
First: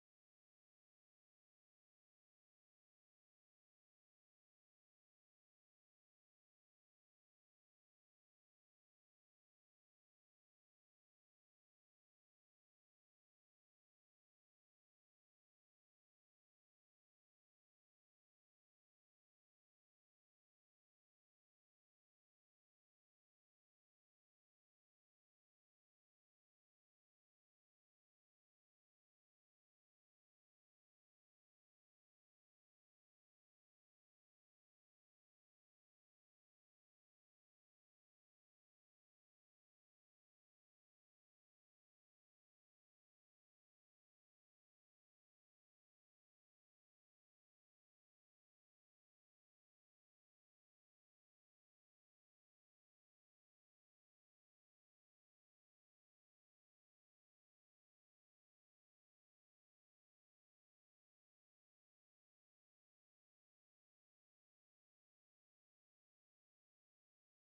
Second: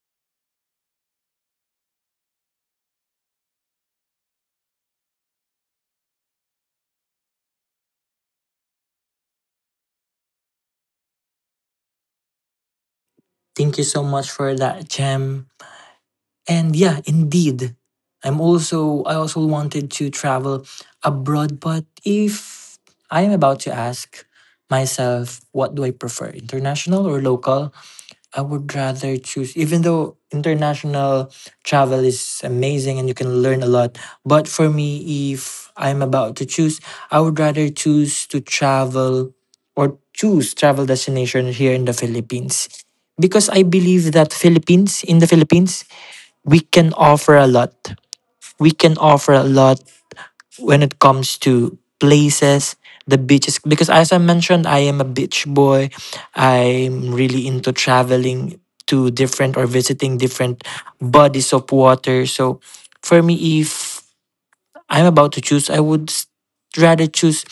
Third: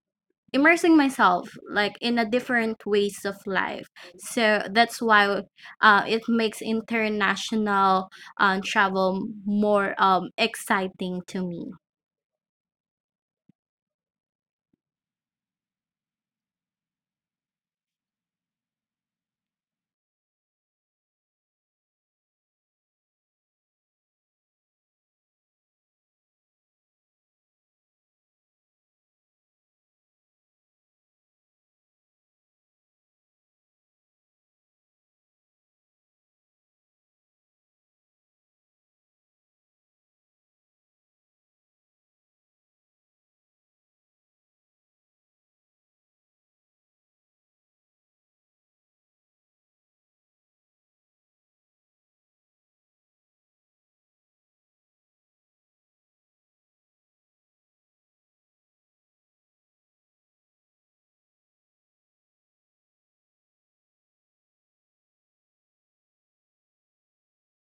immersing myself like in a different ways of life. So that's why it makes international travel more exciting to me.
Thank you so much for that, Jem. And yeah, indeed. I also wanted to travel abroad, but if I am about to ask myself what do I prefer, international or local, I would rather choose, even though international travel is amazing and you can learn a lot. But for me, if I'm about to choose, I would rather choose to travel or choose travel destination here in the Philippines. Because I believe that Philippines, in the Philippines, we can offer a lot. We can offer a lot when it comes to places, the beaches. Because as I mentioned, I am a beach boy. I'm really into traveling to different or visiting different bodies of water. So for me, if I'm about to choose, I would rather choose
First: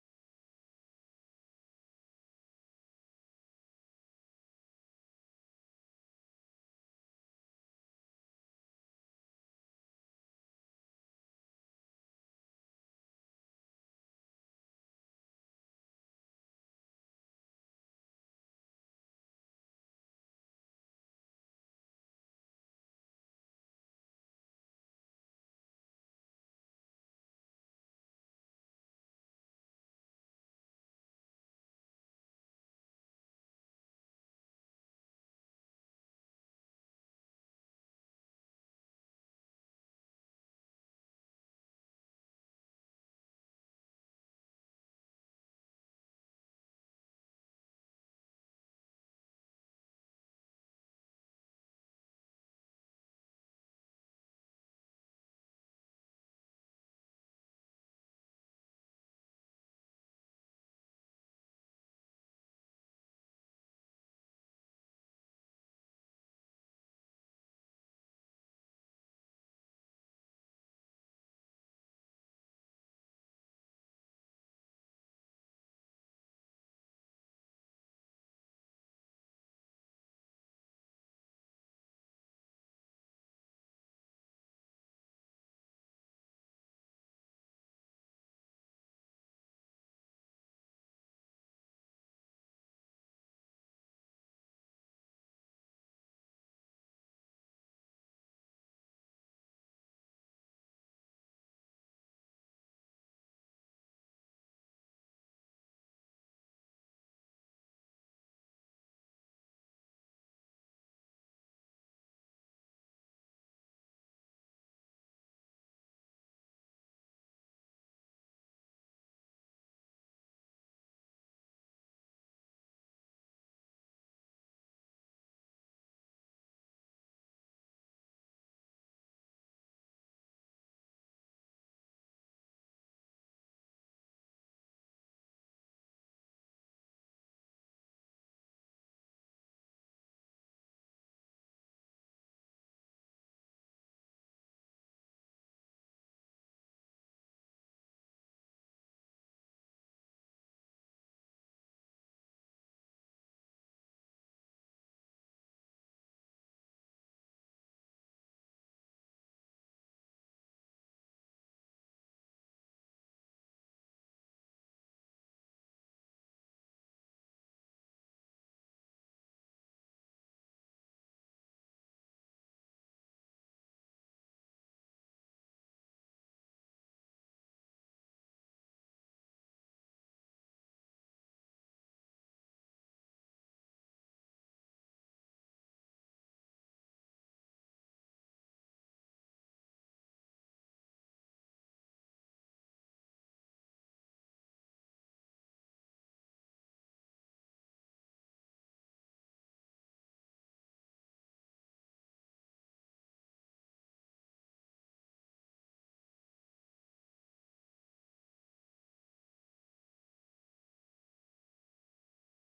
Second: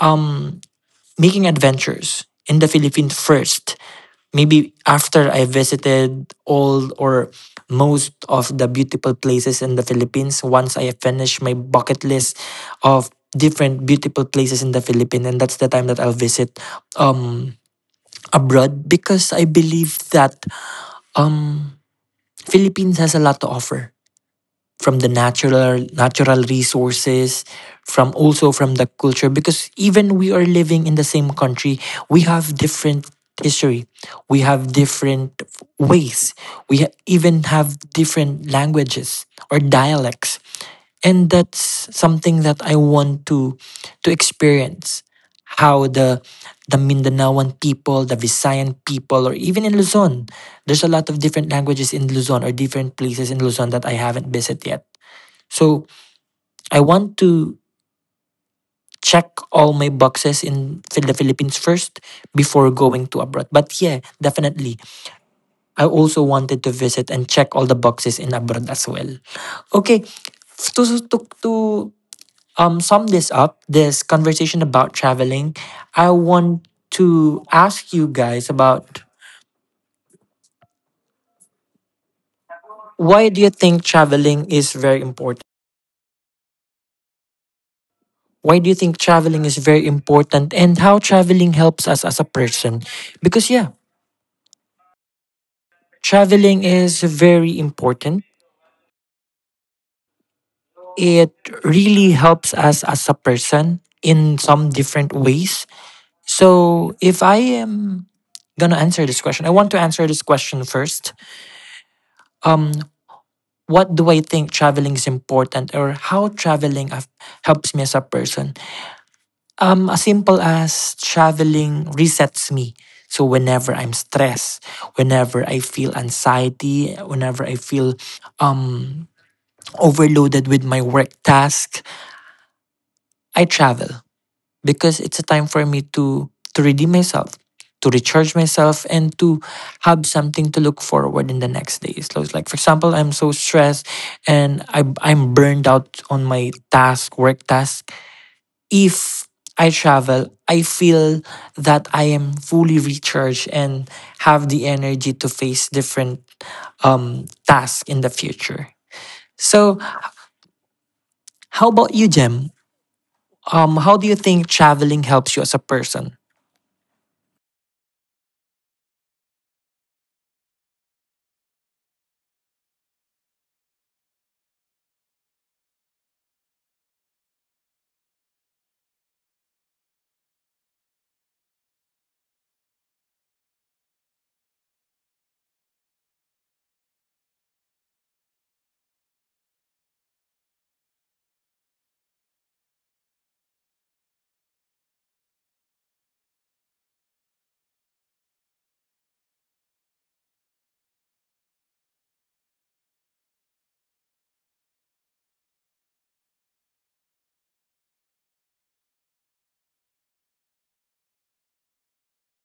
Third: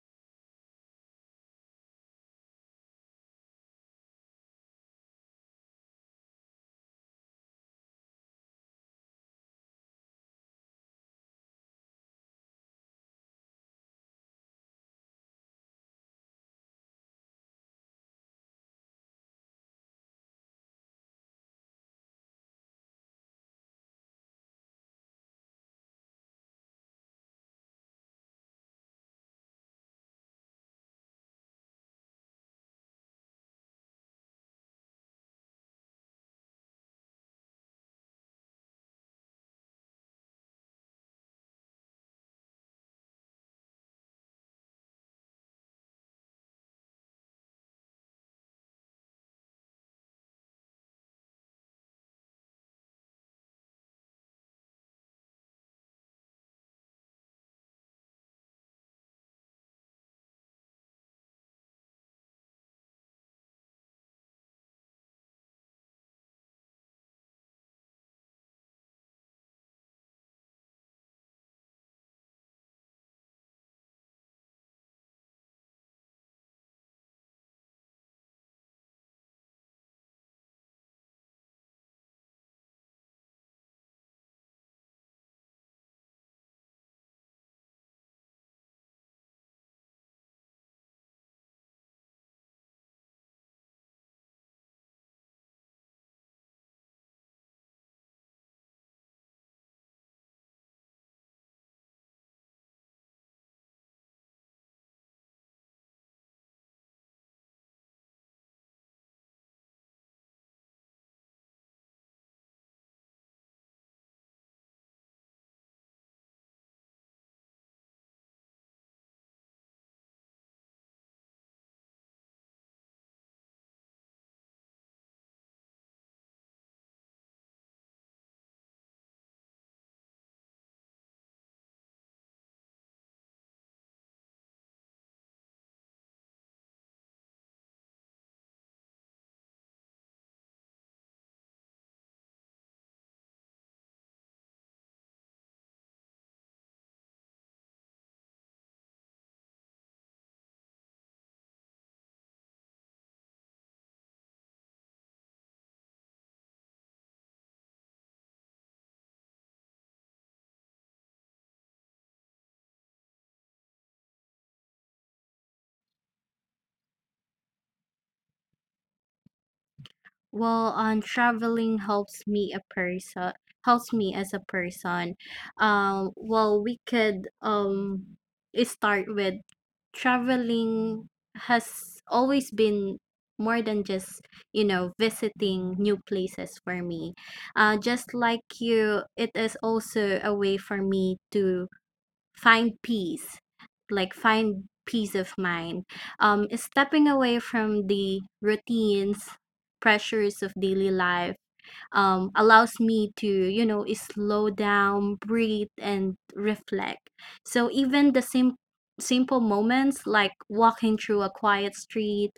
um making adventures in the Philippines first, maybe after I visited all or most of the beautiful places in the Philippines, once I finish my bucket list of different beautiful places in the Philippines, and that's the time that I'll visit um abroad because I believe that um Philippines has a lot to offer from the natural resources from also from the culture because even we are living in the same country we have different history we have different ways we even have different languages or dialects and that's something that I want to experience how the Mindanaoan people, the Visayan people, or even in Luzon, there's a lot of different languages in Luzon or different places in Luzon that I haven't visited yet. So I want to check all my boxes in the Philippines first before going to abroad. But yeah, definitely. I also wanted to visit and check all the boxes in abroad as well. Okay, to, to, to sum this up, this conversation about traveling, I want to ask you guys about why do you think traveling is very important? Why do you think traveling is very important and how traveling helps us as a person? Because, yeah, traveling is very important. It really helps us as a person in some different ways. So, if I am gonna answer this question, I want to answer this question first. Um, what do I think traveling is important, or how traveling helps me as a person? As simple as traveling resets me. So whenever I'm stressed, whenever I feel anxiety, whenever I feel um, overloaded with my work task, I travel because it's a time for me to redeem myself, to recharge myself, and to have something to look forward in the next days. So it's like, for example, I'm so stressed and I'm burned out on my task, work task. If I travel, I feel that I am fully recharged and have the energy to face different tasks in the future. So, how about you, Jem? How do you think traveling helps you as a person?
Well, traveling helps me a person helps me as a person. Well, we could start with, traveling has always been more than just, you know, visiting new places for me. Just like you, it is also a way for me to find peace find peace of mind. Is stepping away from the routines, pressures of daily life, allows me to, you know, is slow down, breathe, and reflect. So even the same simple moments like walking through a quiet street,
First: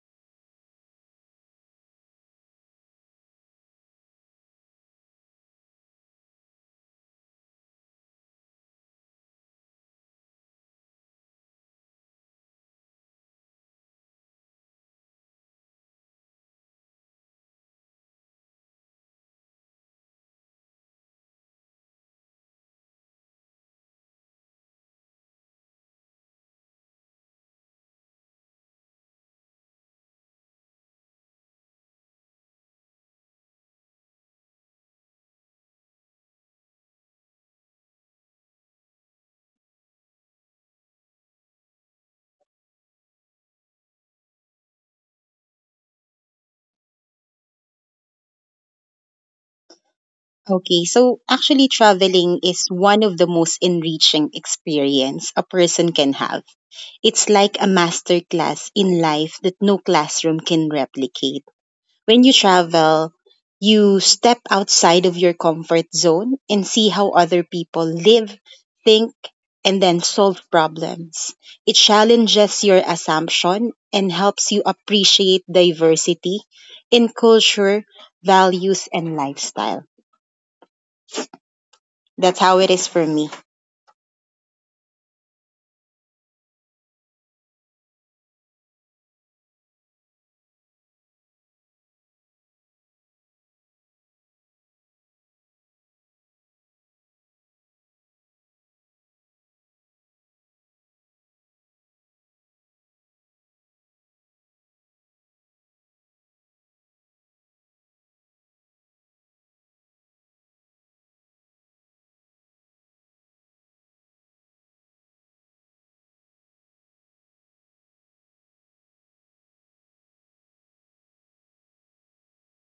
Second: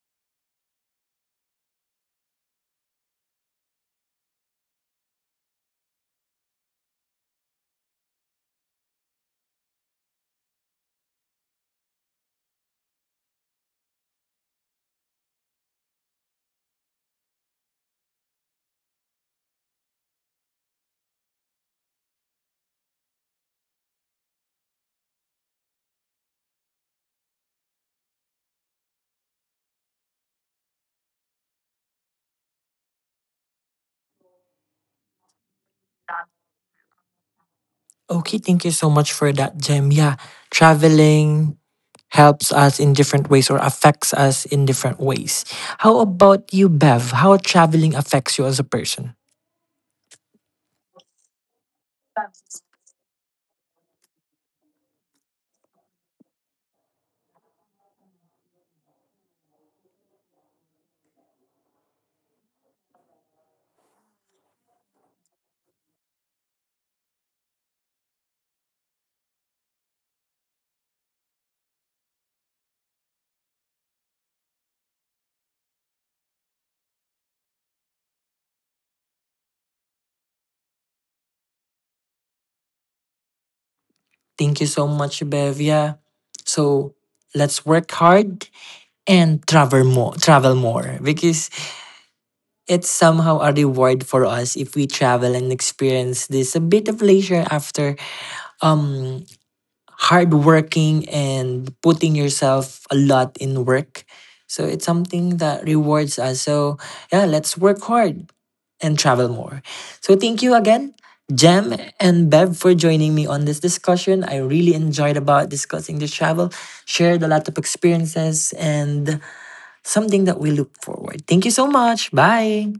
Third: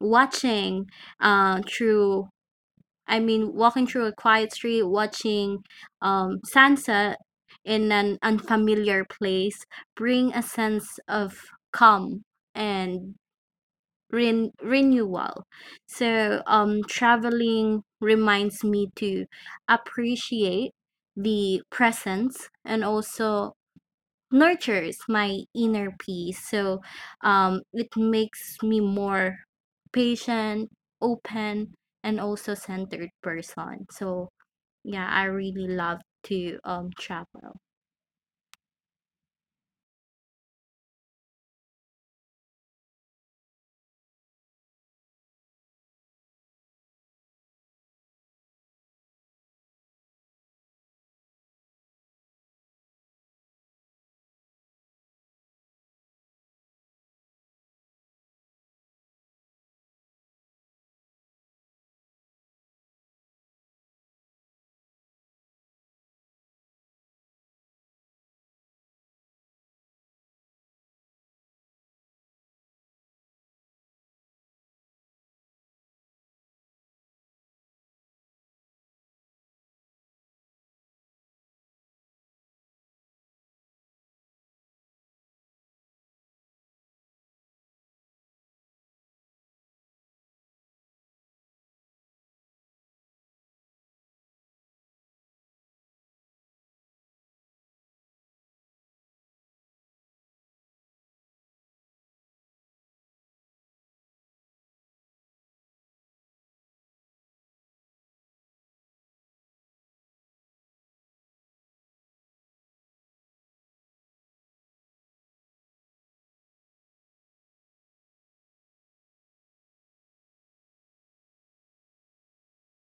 watching through I mean, walking through a quiet street, watching sunset in an unfamiliar place, bring a sense of calm and renewal. So, traveling reminds me to appreciate the presence, and also nurtures my inner peace. So it makes me more patient, open, and also centered person. So yeah, I really love to travel.
Okay, thank you so much for that, Jem. Yeah, traveling helps us in different ways or affects us in different ways. How about you, Bev? How traveling affects you as a person?
Okay, so actually traveling is one of the most enriching experience a person can have. It's like a masterclass in life that no classroom can replicate. When you travel, you step outside of your comfort zone and see how other people live, think, and then solve problems. It challenges your assumption and helps you appreciate diversity in culture, values, and lifestyle. That's how it is for me.
Thank you so much, Bev. Yeah. So let's work hard and travel more. Travel more because it's somehow a reward for us if we travel and experience this a bit of leisure after um hard working and putting yourself a lot in work. So it's something that rewards us. So yeah, let's work hard and travel more. So thank you again, Jem and Bev for joining me on this discussion. I really enjoyed about discussing this travel, shared a lot of experiences and something that we look forward. Thank you so much. Bye.